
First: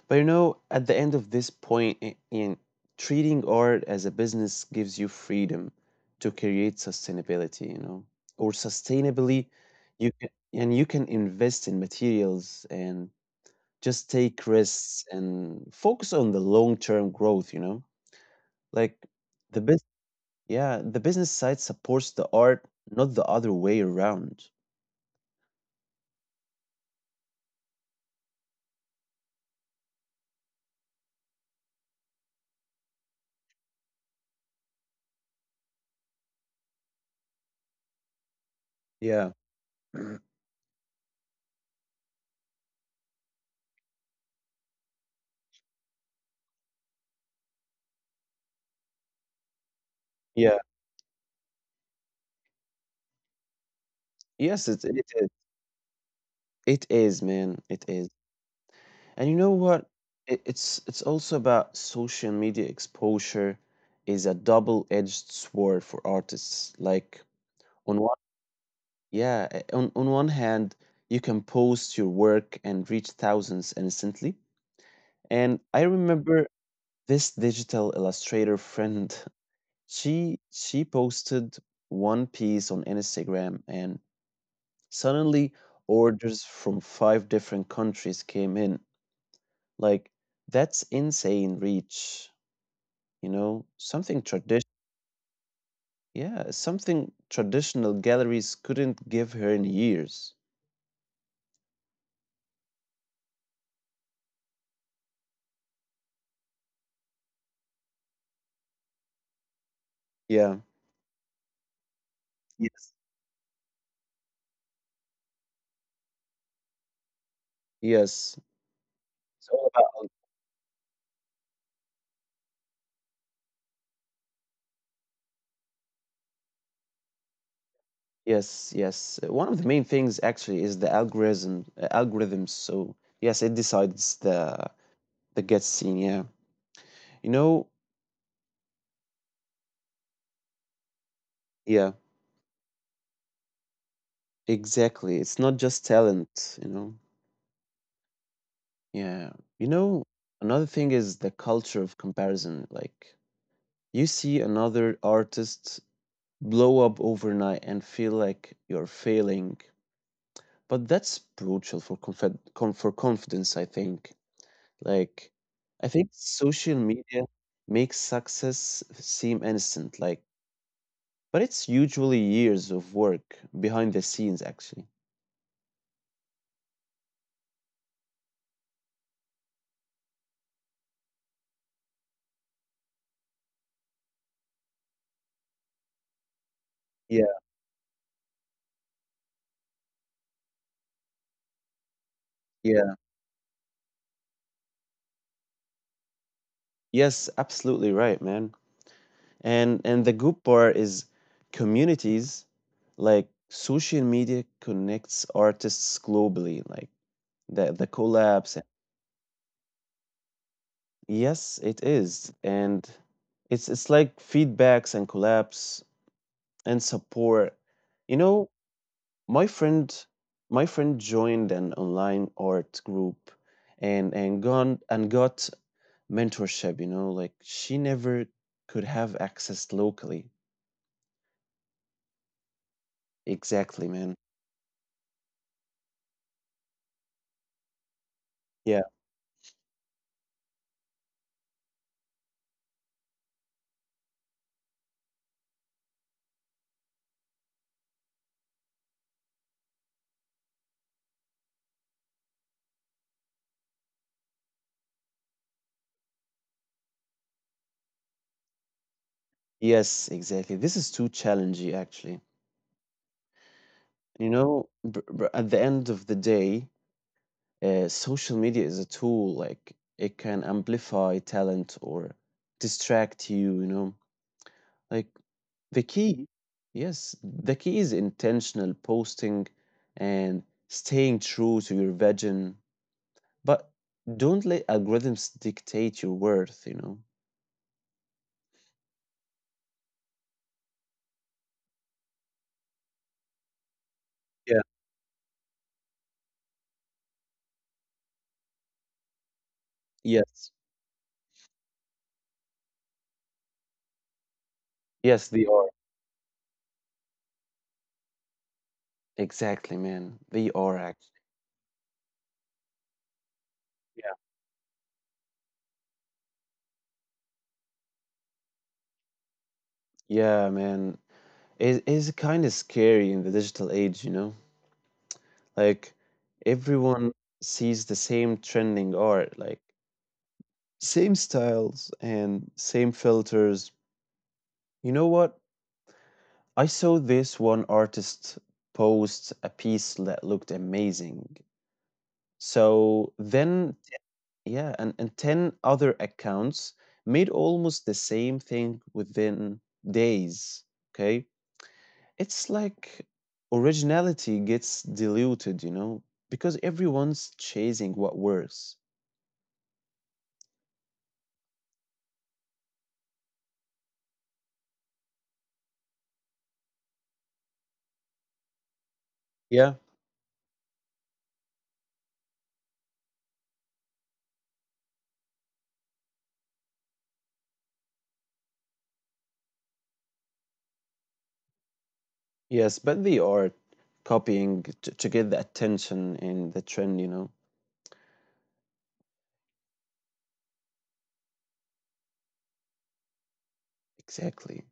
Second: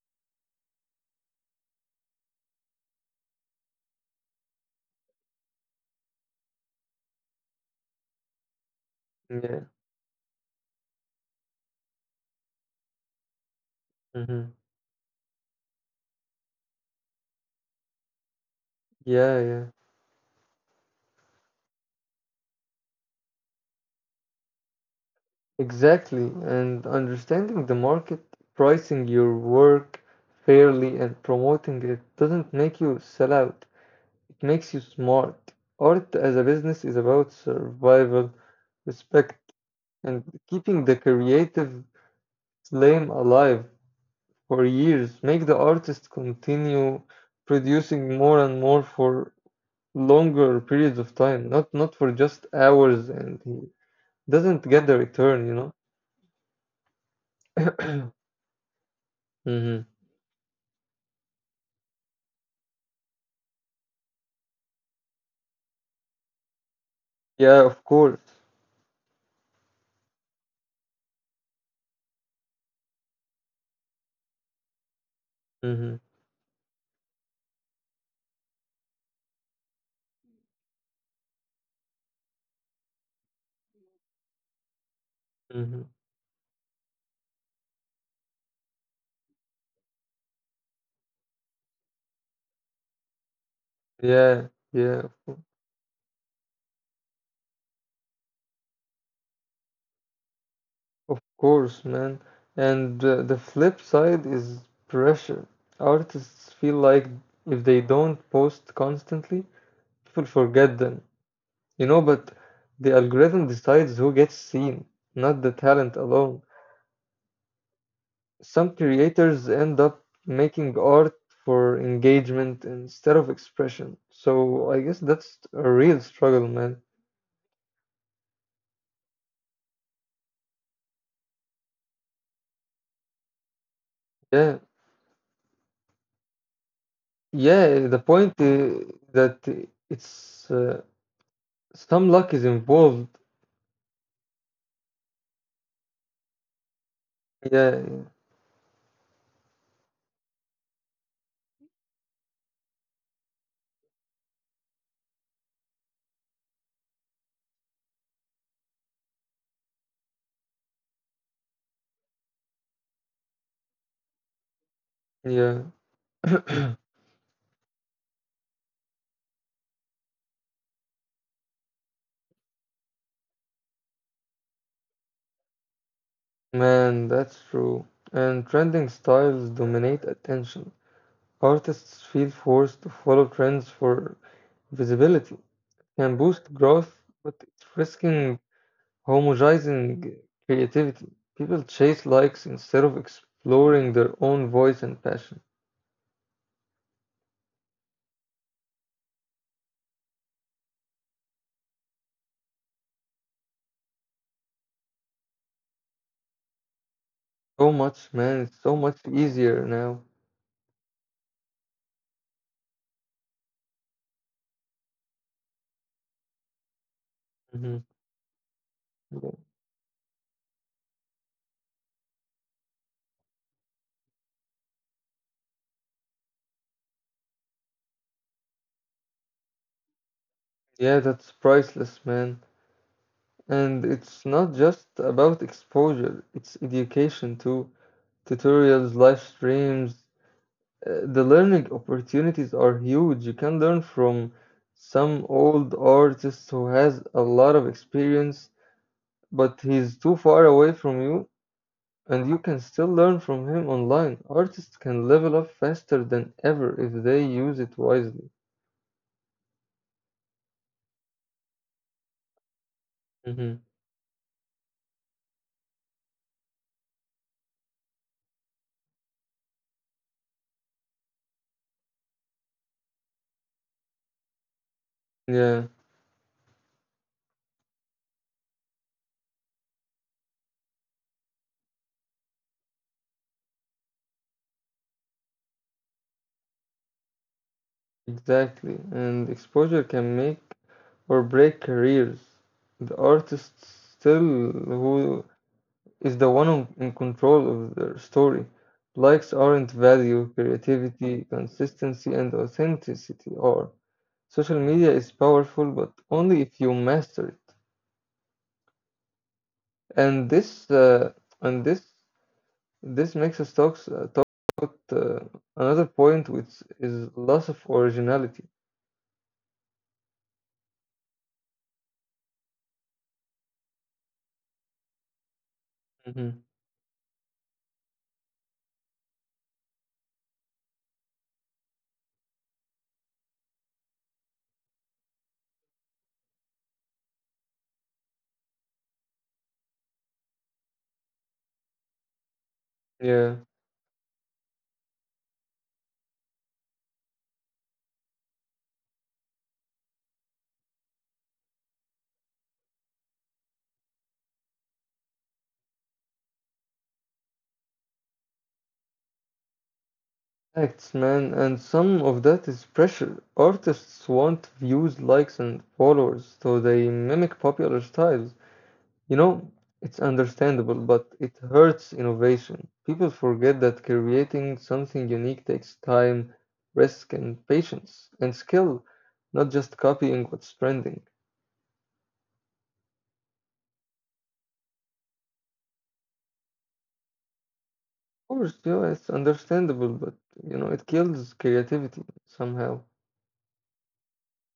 Speaker 1: But you know, at the end of this point, I- in treating art as a business gives you freedom to create sustainability, you know, or sustainably,
Speaker 2: Yeah.
Speaker 1: you can invest in materials and just take
Speaker 2: Hmm.
Speaker 1: risks and focus on the long term growth, you know, like
Speaker 2: Yeah, yeah.
Speaker 1: the business. Yeah, the business side supports the art, not the other way around.
Speaker 2: Exactly, and understanding the market, pricing your work fairly, and promoting it doesn't make you sell out, it makes you smart. Art as a business is about survival, respect,
Speaker 1: Yeah.
Speaker 2: and keeping the creative flame alive for years. Make the artist continue producing more and more for longer
Speaker 1: Yeah.
Speaker 2: periods of time, not for just hours, and he doesn't get the
Speaker 1: It is.
Speaker 2: return.
Speaker 1: It is, man. It is. And you know
Speaker 2: Mhm.
Speaker 1: what? It's also about social media exposure is a double-edged sword for artists.
Speaker 2: Yeah, of
Speaker 1: On
Speaker 2: course.
Speaker 1: on one hand, you can post your work and reach thousands instantly. And I
Speaker 2: Mm-hmm.
Speaker 1: remember this digital illustrator friend, she posted one piece on Instagram and suddenly
Speaker 2: Mm-hmm.
Speaker 1: orders from five different countries came in. Like that's insane reach, you know, something
Speaker 2: Yeah,
Speaker 1: tradition
Speaker 2: yeah,
Speaker 1: yeah, something traditional galleries couldn't give her in years.
Speaker 2: of course, man. And the flip side is pressure. Artists feel like if they don't post constantly, people
Speaker 1: Yeah.
Speaker 2: forget them, but the
Speaker 1: Yes.
Speaker 2: algorithm decides who gets seen, not the talent alone.
Speaker 1: Yes.
Speaker 2: Some creators
Speaker 1: It's all
Speaker 2: end
Speaker 1: about
Speaker 2: up making art for engagement instead of expression. So I guess that's a real struggle, man.
Speaker 1: Yes, yes. One of the main things actually is the algorithms. So yes, it decides
Speaker 2: Yeah.
Speaker 1: the get scene. Yeah, you know.
Speaker 2: Yeah, the point that it's
Speaker 1: Yeah,
Speaker 2: some luck is involved.
Speaker 1: exactly. It's not just talent. You know.
Speaker 2: Yeah,
Speaker 1: Yeah, you know. Another thing is the culture of comparison. Like you see another artist blow up overnight and feel like you're failing, but that's brutal for confidence. I think. Like,
Speaker 2: yeah.
Speaker 1: I think social media makes success seem instant, like, but it's usually years of work behind the scenes, actually.
Speaker 2: Man, that's true. And trending styles dominate attention. Artists feel forced to follow trends for visibility. Can boost growth,
Speaker 1: Yeah,
Speaker 2: but it's risking homogenizing creativity. People chase likes instead
Speaker 1: yeah.
Speaker 2: of exploring their own voice and passion.
Speaker 1: Yes, absolutely right, man. And the good part is communities, like social media connects artists globally, like the
Speaker 2: So
Speaker 1: the
Speaker 2: much, man.
Speaker 1: collabs.
Speaker 2: It's so much easier now.
Speaker 1: Yes, it is. And it's like feedbacks and collabs and support.
Speaker 2: Mhm.
Speaker 1: You know, My friend, my friend joined an online art group and got mentorship, you know, like she never could have access locally.
Speaker 2: Yeah, that's priceless, man.
Speaker 1: Exactly,
Speaker 2: And
Speaker 1: man.
Speaker 2: it's not just about exposure, it's education too.
Speaker 1: Yeah.
Speaker 2: Tutorials, live streams, the learning opportunities are huge. You can learn from some old artist who has a lot of experience, but he's too far away from you, and you can still learn from him online. Artists can level up faster than ever if they use it wisely.
Speaker 1: Yes, exactly. This is too challenging, actually.
Speaker 2: Hmm.
Speaker 1: You know, br br at the end of the day, social media is a tool. Like it can amplify talent or distract you, you know. Like the
Speaker 2: Yeah.
Speaker 1: key, yes, the key is intentional posting and staying true to your vision, but don't let algorithms dictate your worth, you know?
Speaker 2: Exactly, and exposure can make or break careers. The artist
Speaker 1: Yeah.
Speaker 2: still who who in control of their story. Likes aren't
Speaker 1: Yes.
Speaker 2: value, creativity, consistency, and authenticity are. Social media
Speaker 1: Yes,
Speaker 2: is
Speaker 1: they are.
Speaker 2: powerful, but only if you master it.
Speaker 1: Exactly, man.
Speaker 2: And
Speaker 1: They are actually.
Speaker 2: and this, this makes us
Speaker 1: Yeah.
Speaker 2: talk about another point, which is loss of originality.
Speaker 1: Yeah, man. It is kind of scary in the digital age, you know? Like
Speaker 2: Hmm.
Speaker 1: everyone sees the same trending art, like same styles and same filters. You know what? I saw this one artist post a piece that looked amazing. So
Speaker 2: Yeah.
Speaker 1: then, yeah, and 10 other accounts made almost the same thing within days. Okay. It's like originality gets diluted, you know, because everyone's chasing what works.
Speaker 2: Facts, man, and some of that is pressure. Artists want views, likes, and followers, so they mimic popular styles. You know,
Speaker 1: Yeah.
Speaker 2: it's understandable, but it hurts innovation. People forget that creating something unique takes time, risk, and patience, and skill, not just copying what's trending.
Speaker 1: Yes, but they are copying to get the attention and the trend, you know.
Speaker 2: Of course, you know, it's understandable, but you know, it kills creativity somehow.
Speaker 1: Exactly.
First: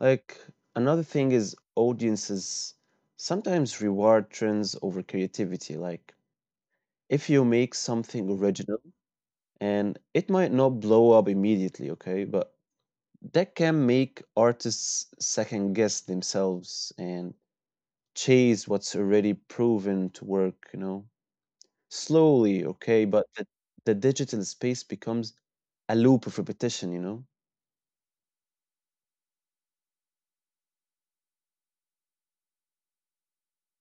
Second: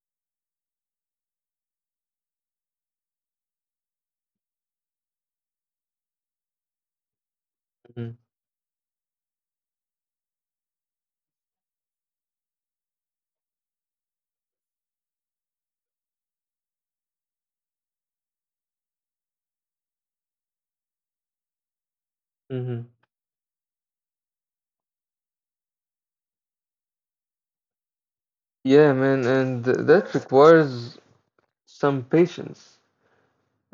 Speaker 1: Like another thing is audiences sometimes reward trends over creativity. Like if you make
Speaker 2: Mm-hmm.
Speaker 1: something original and it might not blow up immediately, okay, but that can make artists second guess themselves and chase what's already proven to work, you know, slowly,
Speaker 2: Mm-hmm.
Speaker 1: okay, but the digital space becomes a loop of repetition, you know?
Speaker 2: Yeah, man, and that requires some patience.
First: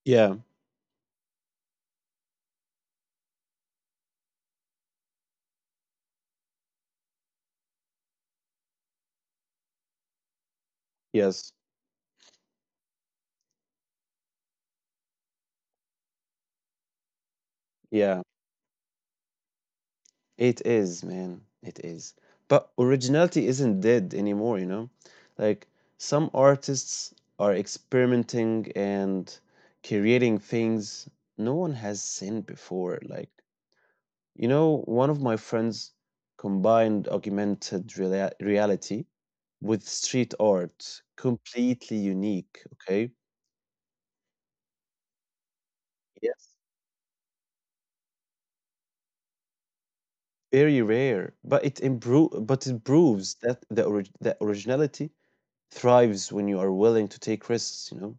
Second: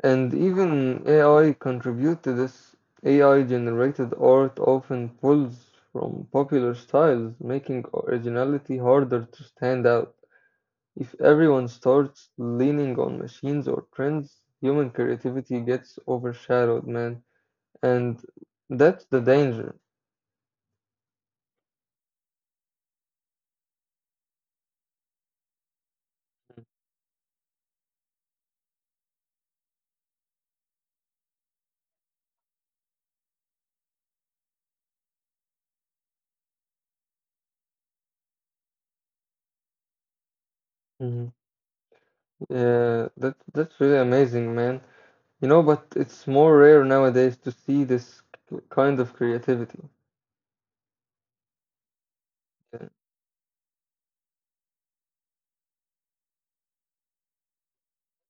Speaker 2: And
Speaker 1: Yeah,
Speaker 2: even AI contribute to this. AI generated art often pulls from popular styles, making originality harder to stand out. If
Speaker 1: yes,
Speaker 2: everyone starts leaning on machines or trends, human creativity gets overshadowed, man. And
Speaker 1: yeah.
Speaker 2: that's the danger.
Speaker 1: It is, man. It is. But originality isn't dead anymore, you know? Like, some artists are experimenting and creating things no one has seen before. Like, you know, one of my friends combined reality with street art,
Speaker 2: Mhm.
Speaker 1: completely unique,
Speaker 2: Yeah,
Speaker 1: okay?
Speaker 2: that's really amazing, man. You know, but it's more
Speaker 1: Yes.
Speaker 2: rare nowadays to see this kind of creativity.
Speaker 1: Very rare, but it proves that originality thrives when you are willing to take risks, you know?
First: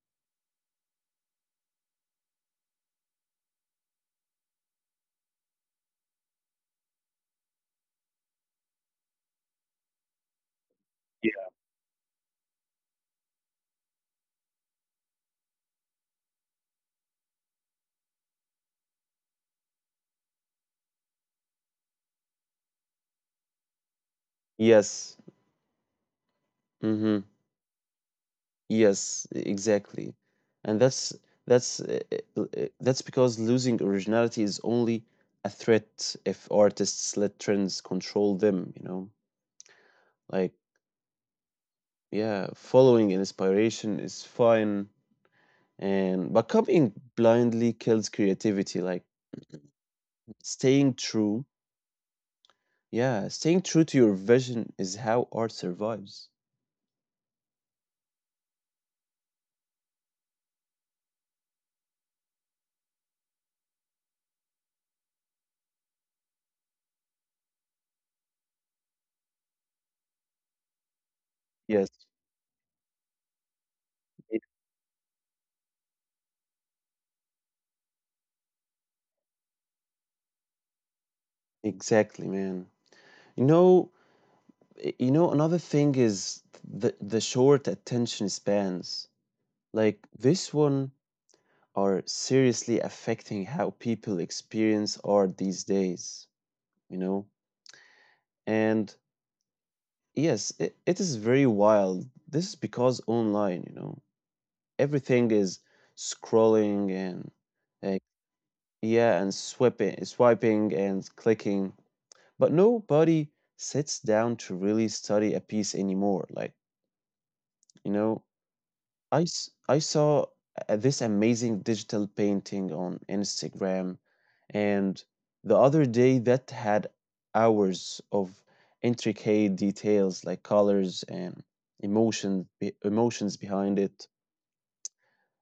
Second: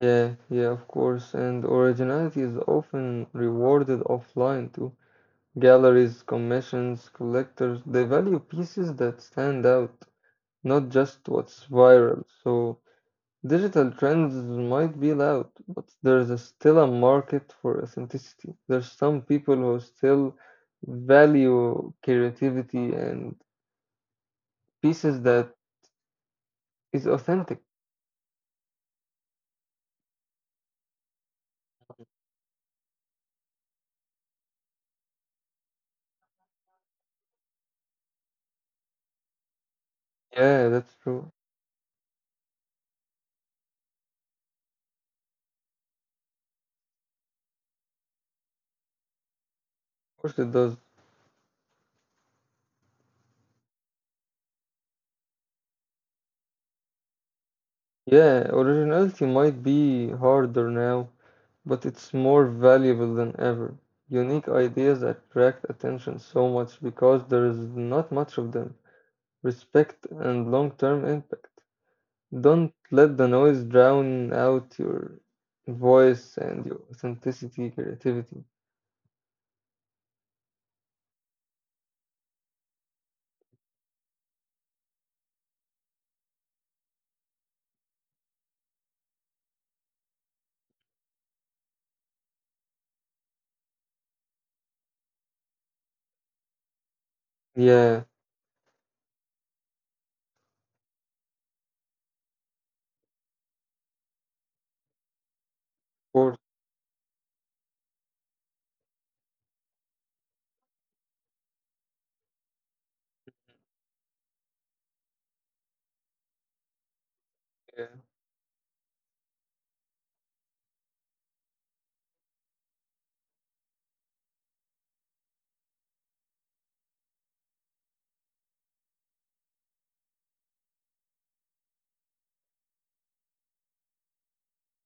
Speaker 2: Yeah, yeah, of course. And originality is often rewarded offline too. Galleries, commissions, collectors, they value pieces that stand out, not just
Speaker 1: Yeah.
Speaker 2: what's viral. So digital trends might be loud, but there's still a market for authenticity. There's some people who still value creativity and
Speaker 1: Yes.
Speaker 2: pieces that is
Speaker 1: Mhm.
Speaker 2: authentic.
Speaker 1: Yes, exactly. And that's uh, that's because losing originality is only a threat if artists let trends control them, you know? Like,
Speaker 2: Yeah, that's true. Of
Speaker 1: yeah, following inspiration is fine and but copying blindly kills creativity. Like staying
Speaker 2: course it
Speaker 1: true,
Speaker 2: does.
Speaker 1: yeah, staying true to your vision is how art survives.
Speaker 2: Yeah, originality might be harder now, but it's more valuable than ever. Unique ideas attract attention so much because there is not much of them. Respect
Speaker 1: Yes,
Speaker 2: and long term impact. Don't
Speaker 1: e-
Speaker 2: let the noise drown out your voice and your authenticity, creativity.
Speaker 1: exactly, man. You know, you know, another thing is the short attention spans. Like this one are seriously affecting how people experience art these days, you know?
Speaker 2: Yeah,
Speaker 1: And
Speaker 2: of
Speaker 1: it is very wild. This is because online, you know, everything is scrolling and
Speaker 2: course.
Speaker 1: uh, yeah, and swiping and clicking. But nobody sits down to really study a piece anymore. Like, you know,
Speaker 2: Yeah,
Speaker 1: I saw this amazing digital painting on Instagram, and the other day that had hours of intricate details like colors and emotions behind it.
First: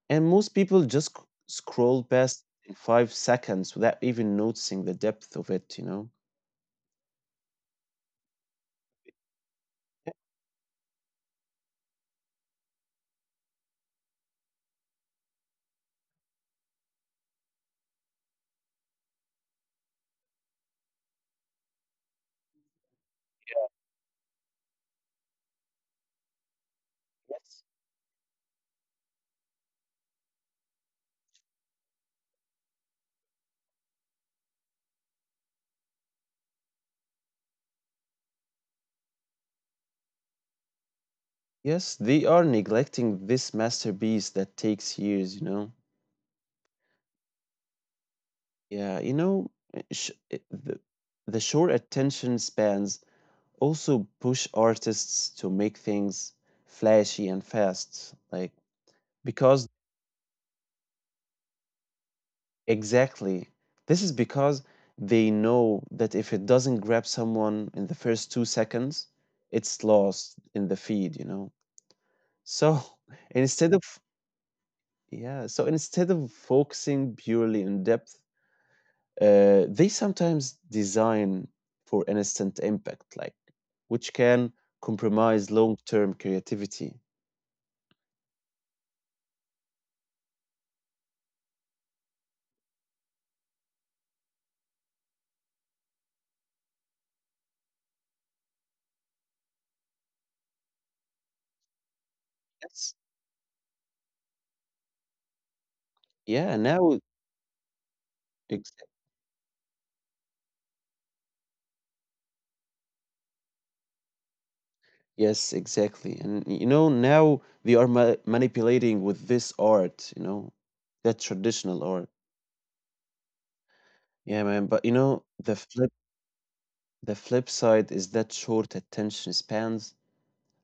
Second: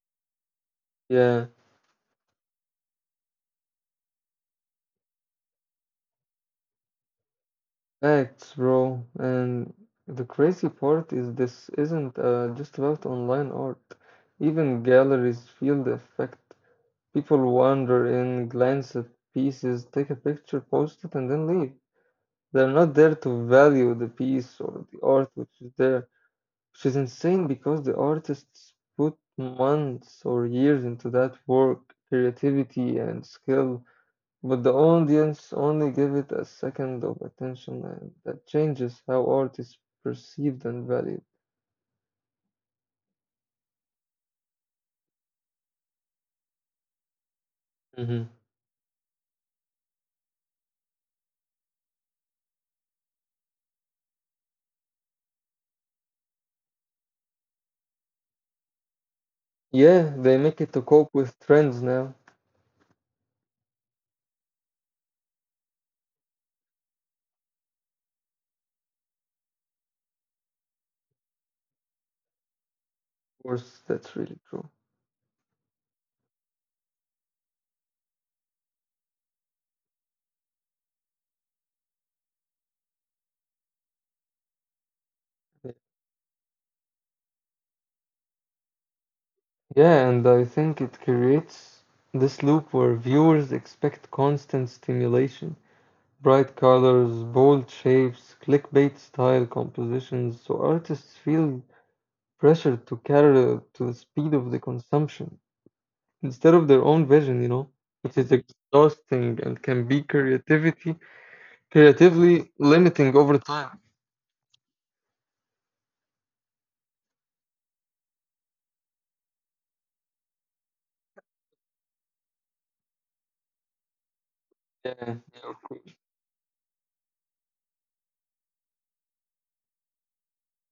Speaker 1: And most people just
Speaker 2: yeah.
Speaker 1: scroll past in 5 seconds without even noticing the depth of it, you know?
Speaker 2: Facts, bro. And the crazy part is this isn't just about online art. Even galleries feel the effect. People wander in, glance at pieces, take a picture, post it, and then leave. They're not there to value the piece or the art which is there, which is insane because
Speaker 1: Yes.
Speaker 2: the artists put months or years into that work, creativity and skill, but the audience only give it a second of attention, and that changes how art is perceived and valued.
Speaker 1: Yes, they are neglecting this masterpiece that takes years, you know?
Speaker 2: Mhm.
Speaker 1: Yeah, you know, uh, sh- uh, the, the short attention spans also push artists to make things flashy and fast. Like,
Speaker 2: Yeah,
Speaker 1: because
Speaker 2: they make it to cope with trends now.
Speaker 1: exactly, this is because they know that if it doesn't grab someone in the first 2 seconds, it's lost in the feed, you know?
Speaker 2: Of
Speaker 1: So
Speaker 2: course, that's
Speaker 1: instead
Speaker 2: really
Speaker 1: of,
Speaker 2: true.
Speaker 1: yeah, so instead of focusing purely on depth, they sometimes design for instant impact, like which can compromise long-term creativity.
Speaker 2: Yeah, and I think it creates this loop where viewers expect constant stimulation, bright colors, bold shapes, clickbait style compositions, so artists feel pressured to cater
Speaker 1: Yes.
Speaker 2: to the speed of the consumption instead of
Speaker 1: Yeah,
Speaker 2: their own
Speaker 1: now
Speaker 2: vision, you know, which is
Speaker 1: ex-
Speaker 2: exhausting and can be creativity creatively limiting over time.
Speaker 1: yes, exactly. And you know, now they are manipulating with this art, you know, that traditional art. Yeah, man,
Speaker 2: Yeah,
Speaker 1: but you
Speaker 2: yeah,
Speaker 1: know,
Speaker 2: of
Speaker 1: the flip side is that short attention spans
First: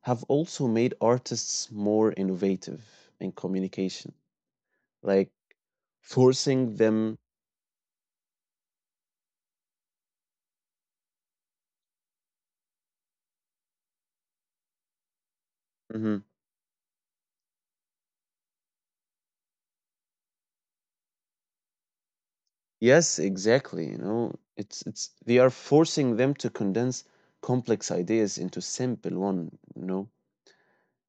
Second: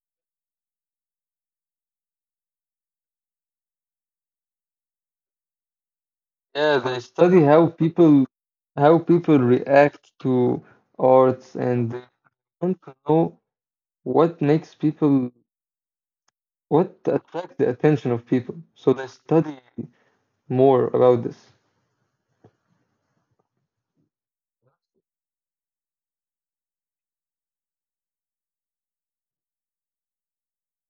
Speaker 1: have also made artists more innovative in communication, like forcing
Speaker 2: Yeah, they
Speaker 1: them.
Speaker 2: study how people react to arts and they want to know what makes people
Speaker 1: Mhm.
Speaker 2: what attract the attention of people. So they study more about this.
Speaker 1: Yes, exactly. You know, it's they are forcing them to condense complex ideas into simple one, you know,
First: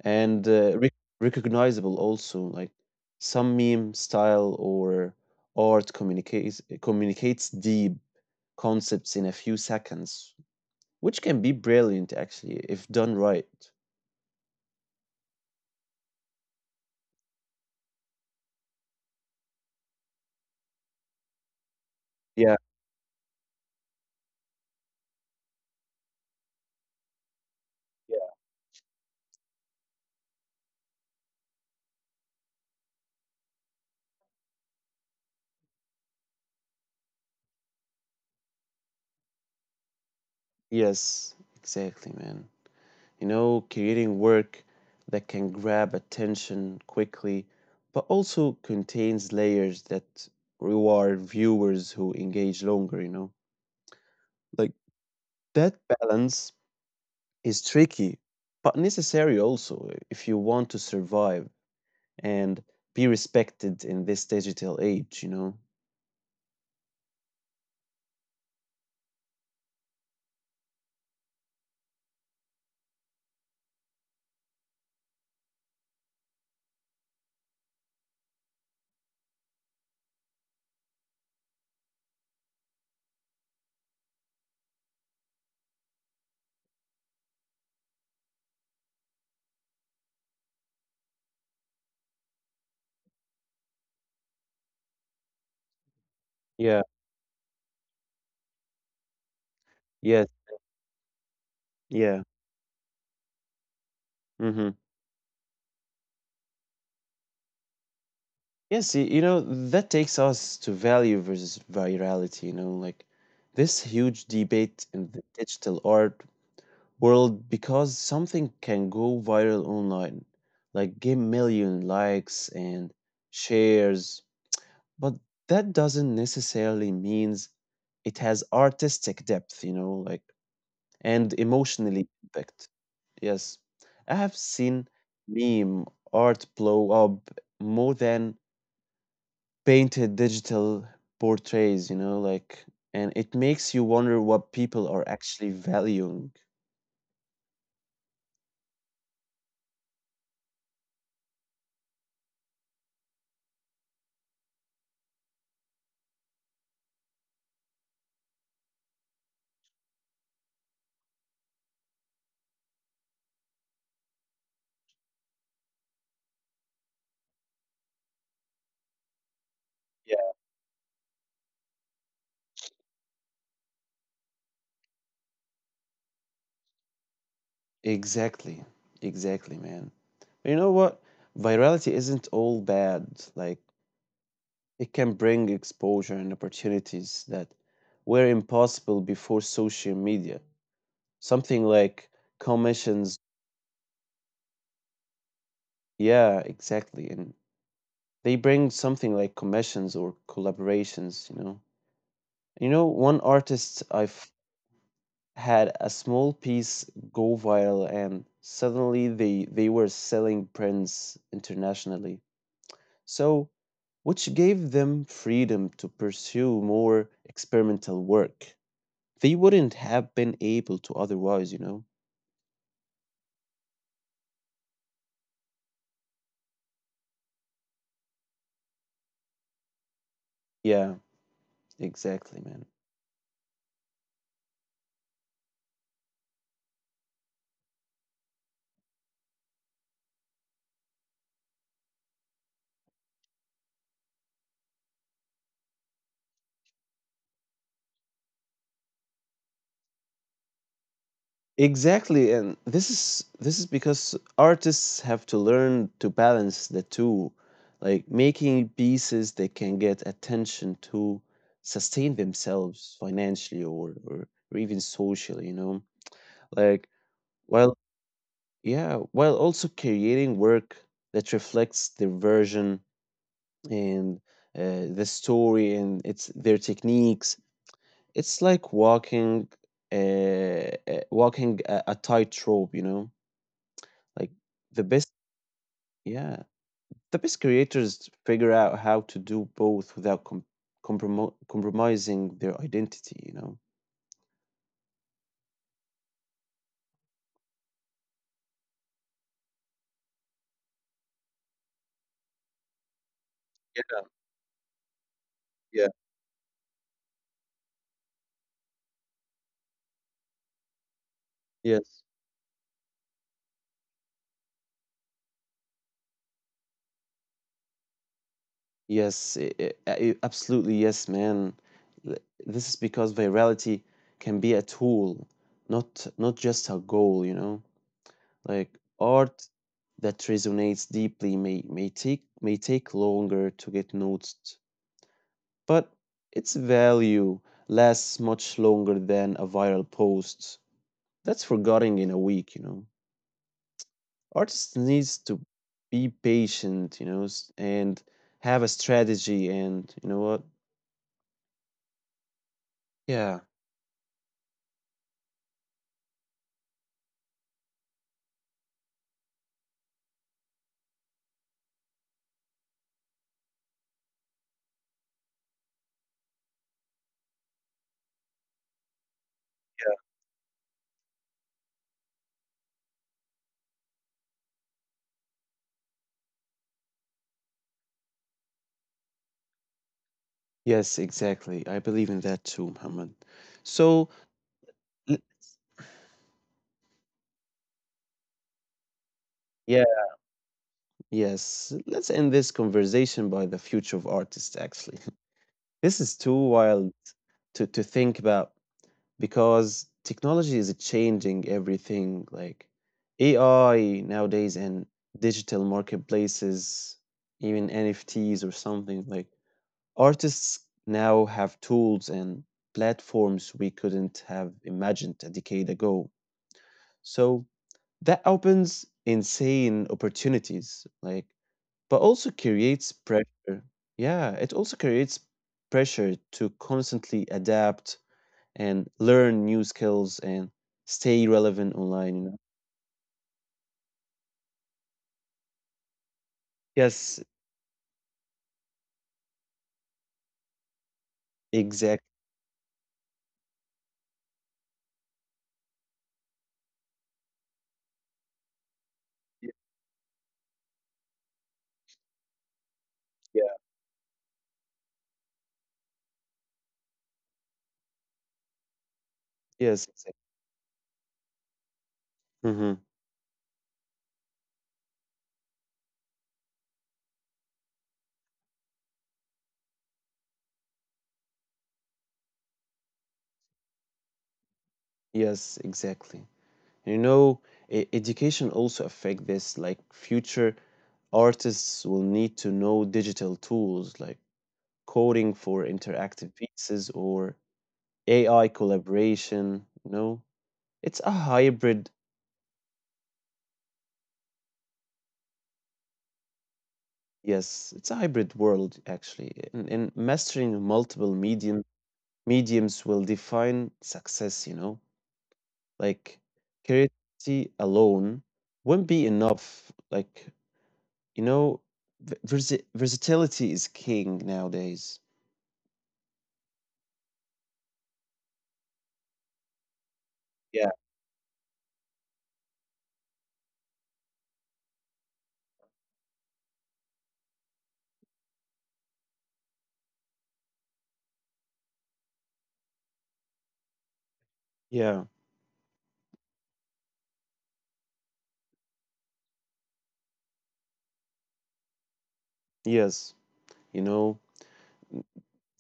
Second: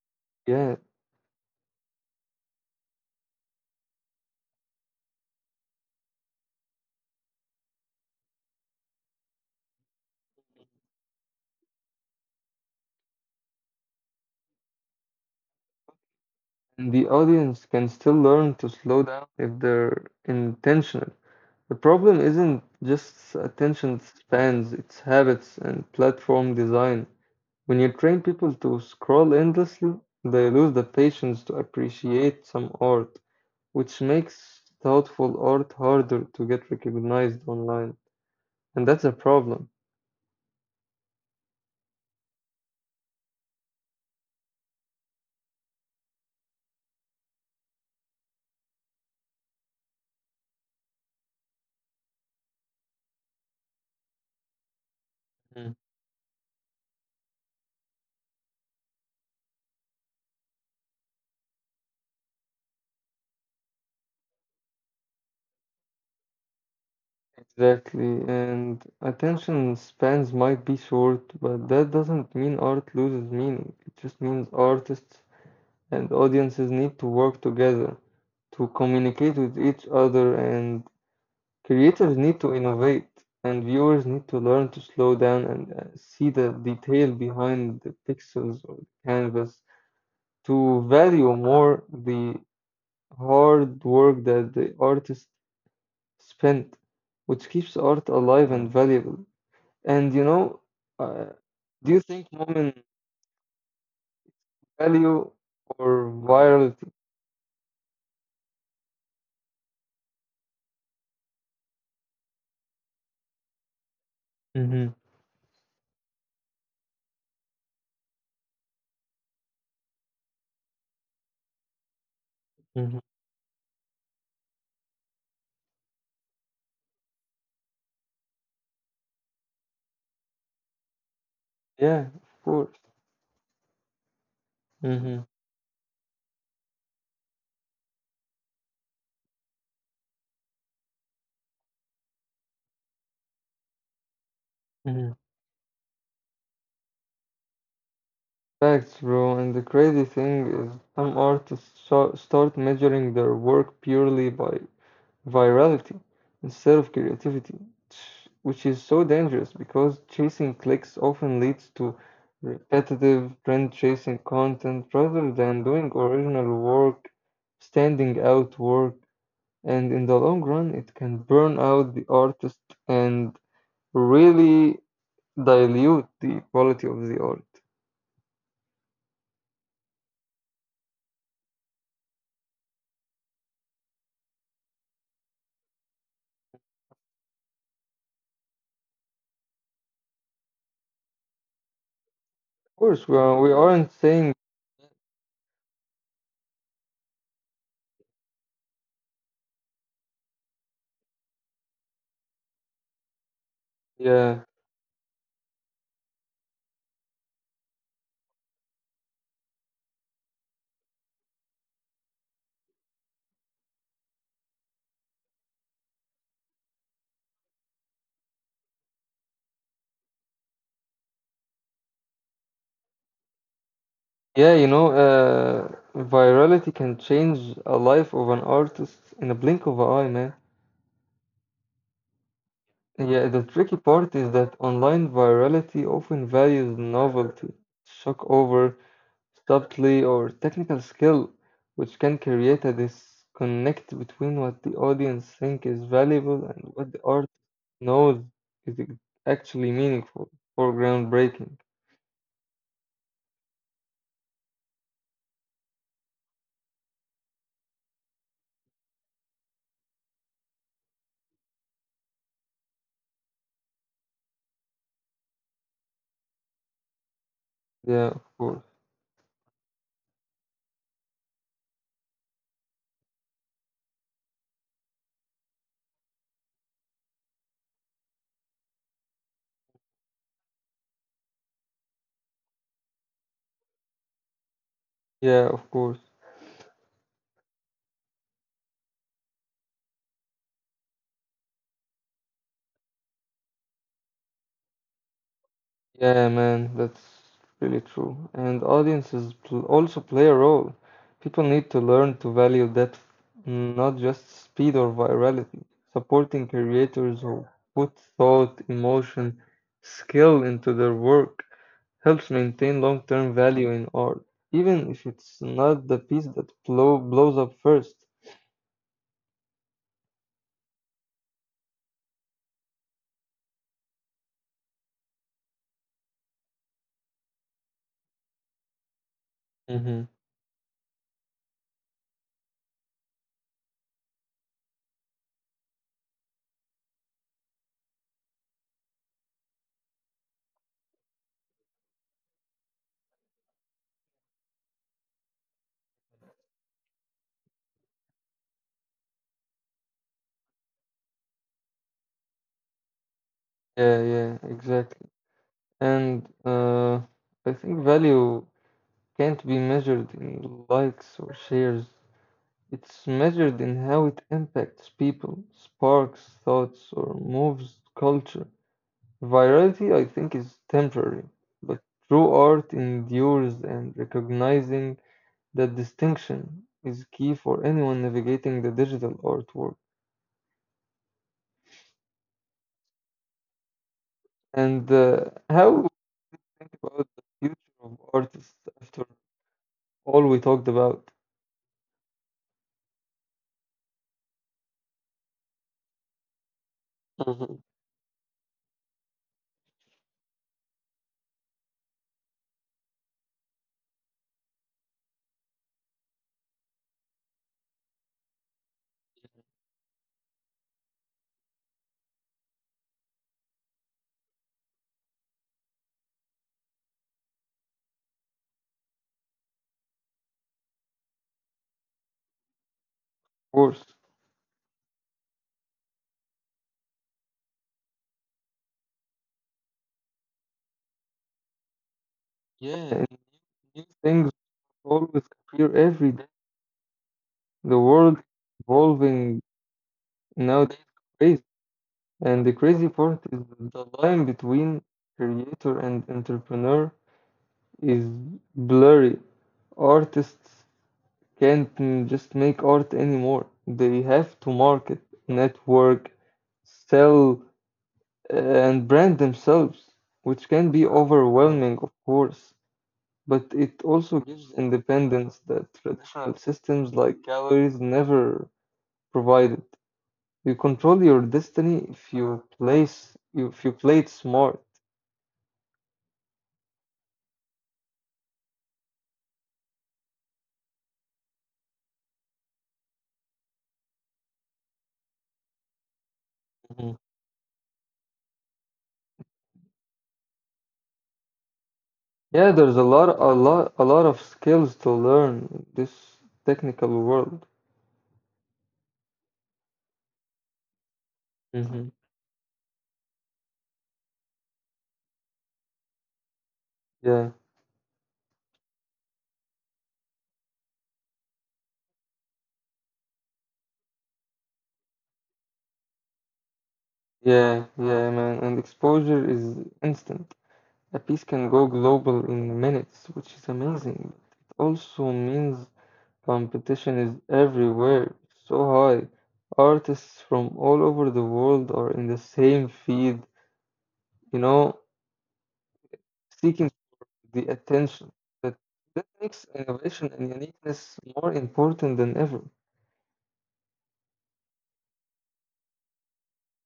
Speaker 1: and
Speaker 2: Yeah.
Speaker 1: uh, rec recognizable also, like some meme style or art communicates deep concepts in a few seconds which can be brilliant actually if done right.
Speaker 2: And the audience can still learn to slow down if they're intentional. The problem
Speaker 1: Yeah,
Speaker 2: isn't just attention spans, it's habits and platform design. When you train
Speaker 1: yeah.
Speaker 2: people to scroll endlessly, they lose the patience to appreciate some art, which makes thoughtful art harder to get recognized online. And that's a problem.
Speaker 1: Yes, exactly, man. You know, creating work that can grab attention quickly, but also contains layers that reward viewers who engage longer, you know? Like
Speaker 2: Mm.
Speaker 1: that balance is tricky, but necessary also if you want to survive and be respected in this digital age, you know?
Speaker 2: Exactly. And attention spans might be short, but that doesn't mean art loses meaning. It just means artists and audiences need to work together to communicate with each other and creators need to innovate, and viewers need to learn to slow down and see the detail behind the pixels or canvas to value more the hard work that the artist spent,
Speaker 1: Yeah.
Speaker 2: which keeps art alive and valuable. And you
Speaker 1: Yes,
Speaker 2: know, uh, do you think
Speaker 1: yeah.
Speaker 2: moment
Speaker 1: Mm-hmm.
Speaker 2: value or virality?
Speaker 1: Yes, you know, that takes us to value versus virality, you know, like this huge
Speaker 2: Mm-hmm,
Speaker 1: debate in the digital art world because something can go viral online, like get million likes
Speaker 2: mm-hmm.
Speaker 1: and shares, but that doesn't necessarily means it has artistic depth, you know, like and
Speaker 2: Yeah, of
Speaker 1: emotionally
Speaker 2: course.
Speaker 1: impact. Yes. I have
Speaker 2: Mm-hmm.
Speaker 1: seen meme art blow up more than painted digital portraits, you know, like, and it makes you wonder what people are actually valuing.
Speaker 2: Facts, bro. And the crazy thing is, some artists start measuring their work purely by virality instead of creativity, which is so dangerous because chasing clicks often leads to repetitive, trend chasing content rather than doing original work, standing out work, and in the long run,
Speaker 1: Yeah.
Speaker 2: it can burn out the artist and really dilute the quality of the art.
Speaker 1: Exactly. Exactly, man. But you know what? Virality isn't all bad. Like, it can bring exposure and opportunities that were impossible before social media. Something like
Speaker 2: Of course,
Speaker 1: commissions.
Speaker 2: we aren't saying
Speaker 1: Yeah, exactly. And they bring something like commissions or collaborations, you know. You know, one artist
Speaker 2: Yeah,
Speaker 1: I had a small piece go viral and suddenly they were selling prints internationally. So, which gave them freedom to pursue more experimental work they wouldn't have been able to otherwise, you know?
Speaker 2: yeah, you know, virality can change a life of an artist in a blink of an eye, man.
Speaker 1: Yeah, exactly,
Speaker 2: Yeah, the
Speaker 1: man.
Speaker 2: tricky part is that online virality often values novelty, shock over, subtlety, or technical skill, which can create a disconnect between what the audience think is valuable and what the artist knows is actually meaningful or groundbreaking.
Speaker 1: Exactly, and this is because artists have to learn to balance the two, like making pieces they can get attention to sustain themselves financially or even socially, you know. Like
Speaker 2: Yeah, of course.
Speaker 1: while yeah, while also creating work that reflects their version and the story and its their techniques. It's like uh, walking a tightrope, you know. Like
Speaker 2: Yeah, of
Speaker 1: the
Speaker 2: course.
Speaker 1: best, yeah, the best creators figure out how to do both without compromising their identity. You know.
Speaker 2: Yeah, man, that's really true. And audiences also play a role. People need to learn to value depth, not just speed or
Speaker 1: Yeah,
Speaker 2: virality. Supporting
Speaker 1: yeah,
Speaker 2: creators who put thought, emotion, skill into their work helps maintain
Speaker 1: yes.
Speaker 2: long-term value in art, even if it's not the piece that blows up 1st.
Speaker 1: Yes, absolutely. Yes, man. Th- This is because virality can be a tool, not not just a goal. You know, like
Speaker 2: Mm-hmm.
Speaker 1: art that resonates deeply may take longer to get noticed but its value lasts much longer than a viral post that's forgotten in a week, you know. Artists needs to be patient, you know, and have a strategy and you know what,
Speaker 2: Yeah, yeah,
Speaker 1: yeah,
Speaker 2: exactly. And I think value can't be measured in likes or shares. It's measured in how it impacts people, sparks thoughts, or moves culture. Virality, I think, is temporary, but true art endures, and recognizing that distinction is key for anyone navigating the digital artwork.
Speaker 1: yes, exactly. I believe in that too, Muhammad.
Speaker 2: And
Speaker 1: So
Speaker 2: how we
Speaker 1: l-
Speaker 2: think about the future of artists after all we talked
Speaker 1: yeah,
Speaker 2: about?
Speaker 1: yes, let's end this conversation by the future of artists actually. This is
Speaker 2: Mhm.
Speaker 1: too
Speaker 2: Of
Speaker 1: wild to think about because technology is changing everything like AI nowadays and digital marketplaces, even NFTs or something like artists now have tools and platforms we couldn't have imagined a decade ago. So that opens insane opportunities like but also
Speaker 2: course.
Speaker 1: creates pressure. Yeah, it also creates pressure to constantly adapt and learn new skills and stay
Speaker 2: Yeah,
Speaker 1: relevant
Speaker 2: yeah, and
Speaker 1: online, you know?
Speaker 2: new things always appear every day. The world
Speaker 1: Yes,
Speaker 2: evolving nowadays is crazy, and the crazy
Speaker 1: exactly.
Speaker 2: part is the line between creator and entrepreneur is blurry. Artists can't just make art anymore. They have to
Speaker 1: Yeah.
Speaker 2: market, network, sell, and brand themselves, which can be
Speaker 1: Yes, exactly.
Speaker 2: overwhelming, of course, but it
Speaker 1: Hmm.
Speaker 2: also gives independence that traditional systems like galleries never provided. You control your destiny if you play it smart.
Speaker 1: Yes, exactly. You know, education also affect this. Like future artists will need to know digital tools like coding for
Speaker 2: Mhm.
Speaker 1: interactive pieces or AI collaboration. You know, it's a
Speaker 2: Yeah, there's
Speaker 1: hybrid.
Speaker 2: a lot of skills to learn in this technical world.
Speaker 1: Yes, it's a hybrid world actually, and mastering
Speaker 2: Hmm.
Speaker 1: multiple mediums will define success, you know?
Speaker 2: Yeah,
Speaker 1: Like creativity alone won't be enough. Like, you know, versatility is king nowadays.
Speaker 2: yeah, yeah, man. And exposure is instant. A piece can go
Speaker 1: Yeah.
Speaker 2: global in minutes, which is amazing. It also means competition is everywhere, so high. Artists from all over the world are in the same field, you know,
Speaker 1: Yeah.
Speaker 2: seeking the attention that that makes innovation and uniqueness more important than ever.
Speaker 1: Yes. You know,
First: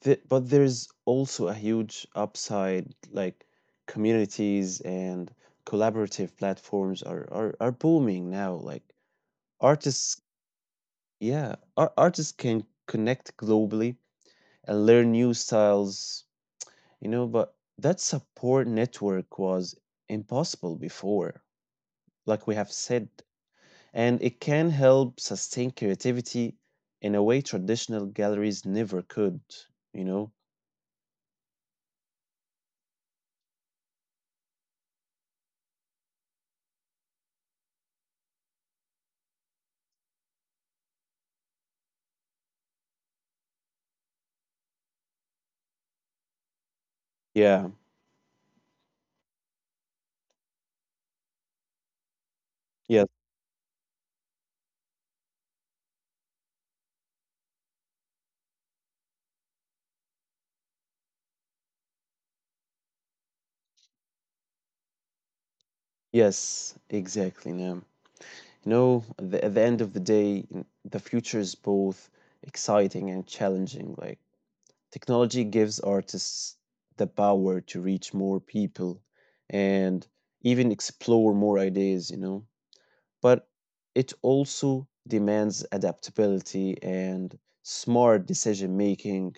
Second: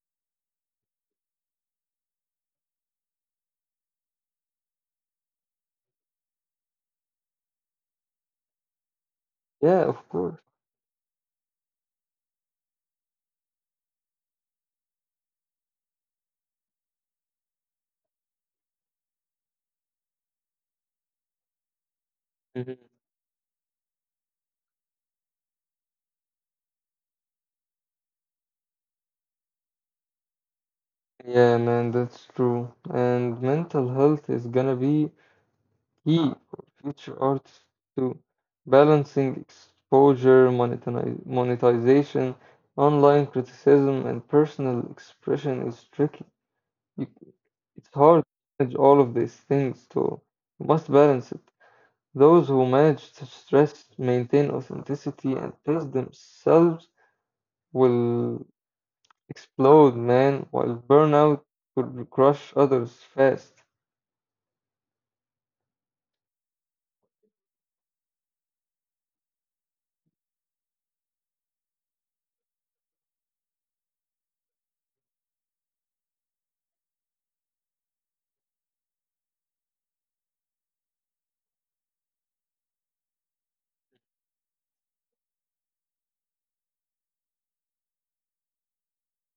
Speaker 1: but there's also a huge upside, like communities and collaborative platforms are booming now. Like
Speaker 2: Yeah,
Speaker 1: artists,
Speaker 2: of course.
Speaker 1: yeah, artists can connect globally and learn new styles. You know, but that support network was impossible before, like we have said,
Speaker 2: Mhm.
Speaker 1: and it can help sustain creativity in a way traditional galleries never could, you know?
Speaker 2: Yeah, man, that's true. And mental health is gonna be key for future artists too. Balancing exposure, monetize monetization, online criticism, and personal expression is tricky. You,
Speaker 1: Yeah,
Speaker 2: it's hard to manage all of these things, so you must balance it. Those who
Speaker 1: yes,
Speaker 2: manage to stress, maintain authenticity, and pace themselves will explode, man, while burnout could crush others fast.
Speaker 1: yes, exactly. Nam. You know, at the end of the day, the future is both exciting and challenging. Like, technology gives artists the power to reach more people and even explore more ideas, you know? But it also demands adaptability and smart decision making.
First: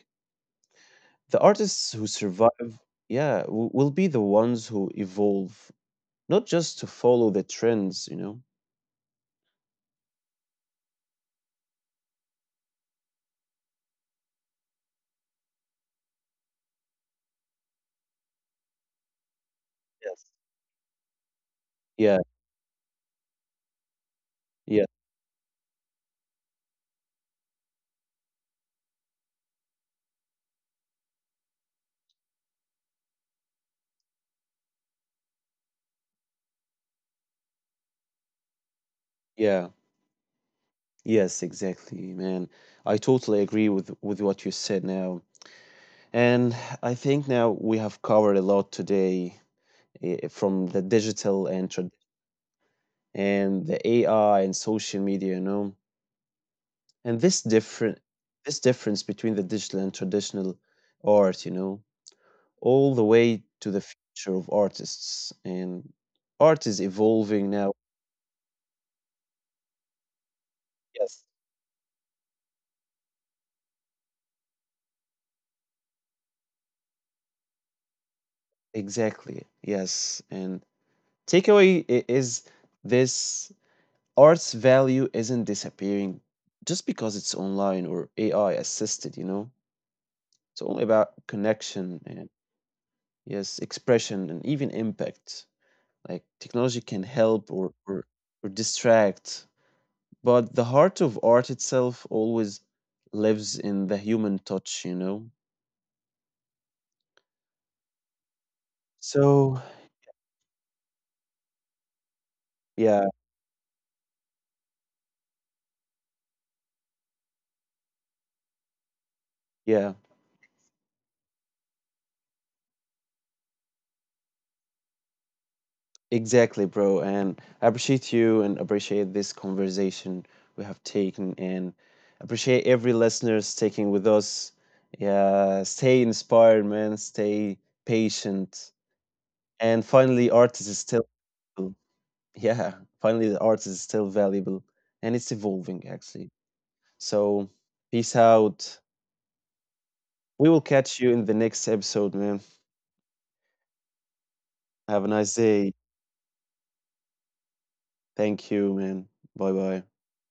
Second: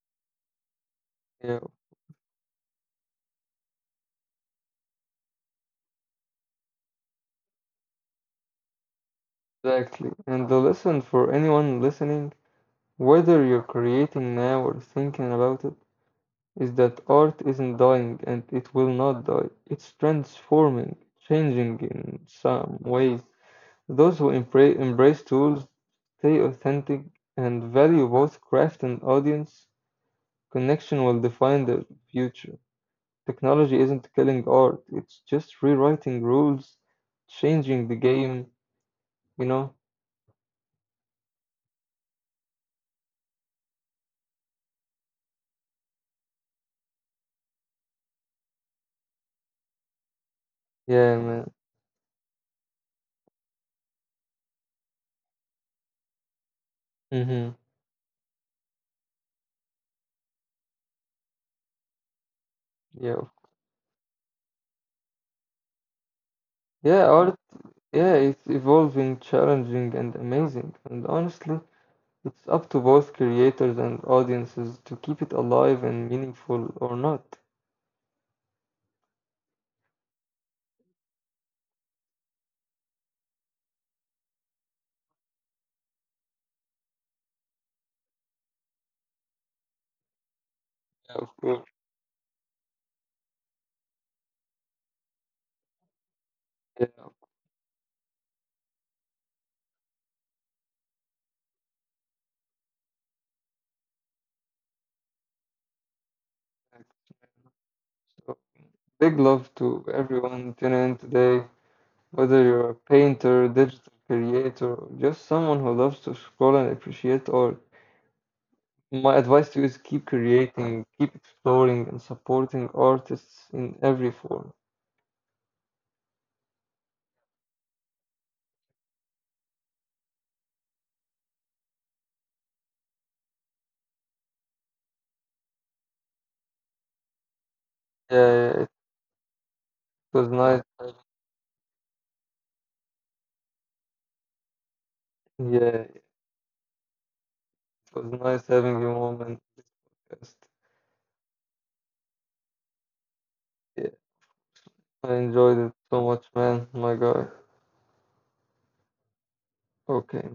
Speaker 1: The
Speaker 2: Yeah,
Speaker 1: artists who survive, will be the ones who evolve, not just to follow the trends, you know?
Speaker 2: exactly. And the lesson for anyone listening, whether you're creating now or thinking about it, is that art isn't dying and it will not die. It's
Speaker 1: Yes.
Speaker 2: transforming, changing
Speaker 1: Yeah,
Speaker 2: in some ways. Those who
Speaker 1: yeah,
Speaker 2: embrace tools, stay authentic and value both craft and audience connection will define the future. Technology isn't killing art, it's just rewriting rules, changing the game, you
Speaker 1: yeah.
Speaker 2: know?
Speaker 1: Yes, exactly, man. I totally agree with what you said now. And I think now we have covered a lot today, eh, from the
Speaker 2: Yeah,
Speaker 1: digital and
Speaker 2: man.
Speaker 1: the AI and social media, you know. And
Speaker 2: Mm-hmm.
Speaker 1: this difference between the digital and traditional art, you know, all the way
Speaker 2: Yeah.
Speaker 1: to the future of artists. And art is
Speaker 2: Yeah,
Speaker 1: evolving
Speaker 2: art,
Speaker 1: now.
Speaker 2: yeah, it's evolving, challenging, and amazing.
Speaker 1: Yes,
Speaker 2: And honestly, it's up to both creators and audiences to keep it alive and meaningful or not.
Speaker 1: exactly. Yes. And is this art's value isn't disappearing just because it's online or AI assisted, you know. It's all about
Speaker 2: Yeah, of course.
Speaker 1: connection and yes, expression and even impact. Like technology can
Speaker 2: Yeah.
Speaker 1: help or distract, but the heart of art itself always lives in the human touch, you know?
Speaker 2: Big
Speaker 1: So,
Speaker 2: love to everyone tuning in today, whether you're a
Speaker 1: yeah,
Speaker 2: painter, digital creator, or just someone who loves to scroll and appreciate art. My advice to you
Speaker 1: yeah,
Speaker 2: is keep creating, keep exploring, and supporting artists in every form.
Speaker 1: exactly, bro. And I appreciate you and appreciate this conversation we have taken and appreciate every listener sticking with us. Yeah, stay inspired, man. Stay
Speaker 2: Yeah,
Speaker 1: patient.
Speaker 2: yeah, it
Speaker 1: And finally,
Speaker 2: was nice.
Speaker 1: yeah, finally, the art is still valuable and it's evolving,
Speaker 2: Yeah, it
Speaker 1: actually. So, peace
Speaker 2: was nice
Speaker 1: out.
Speaker 2: having you, mom, and just,
Speaker 1: We will catch you in the next episode, man.
Speaker 2: yeah,
Speaker 1: Have a
Speaker 2: I
Speaker 1: nice
Speaker 2: enjoyed it
Speaker 1: day.
Speaker 2: so much, man. My God.
Speaker 1: Thank you, man. Bye bye.
Speaker 2: Okay.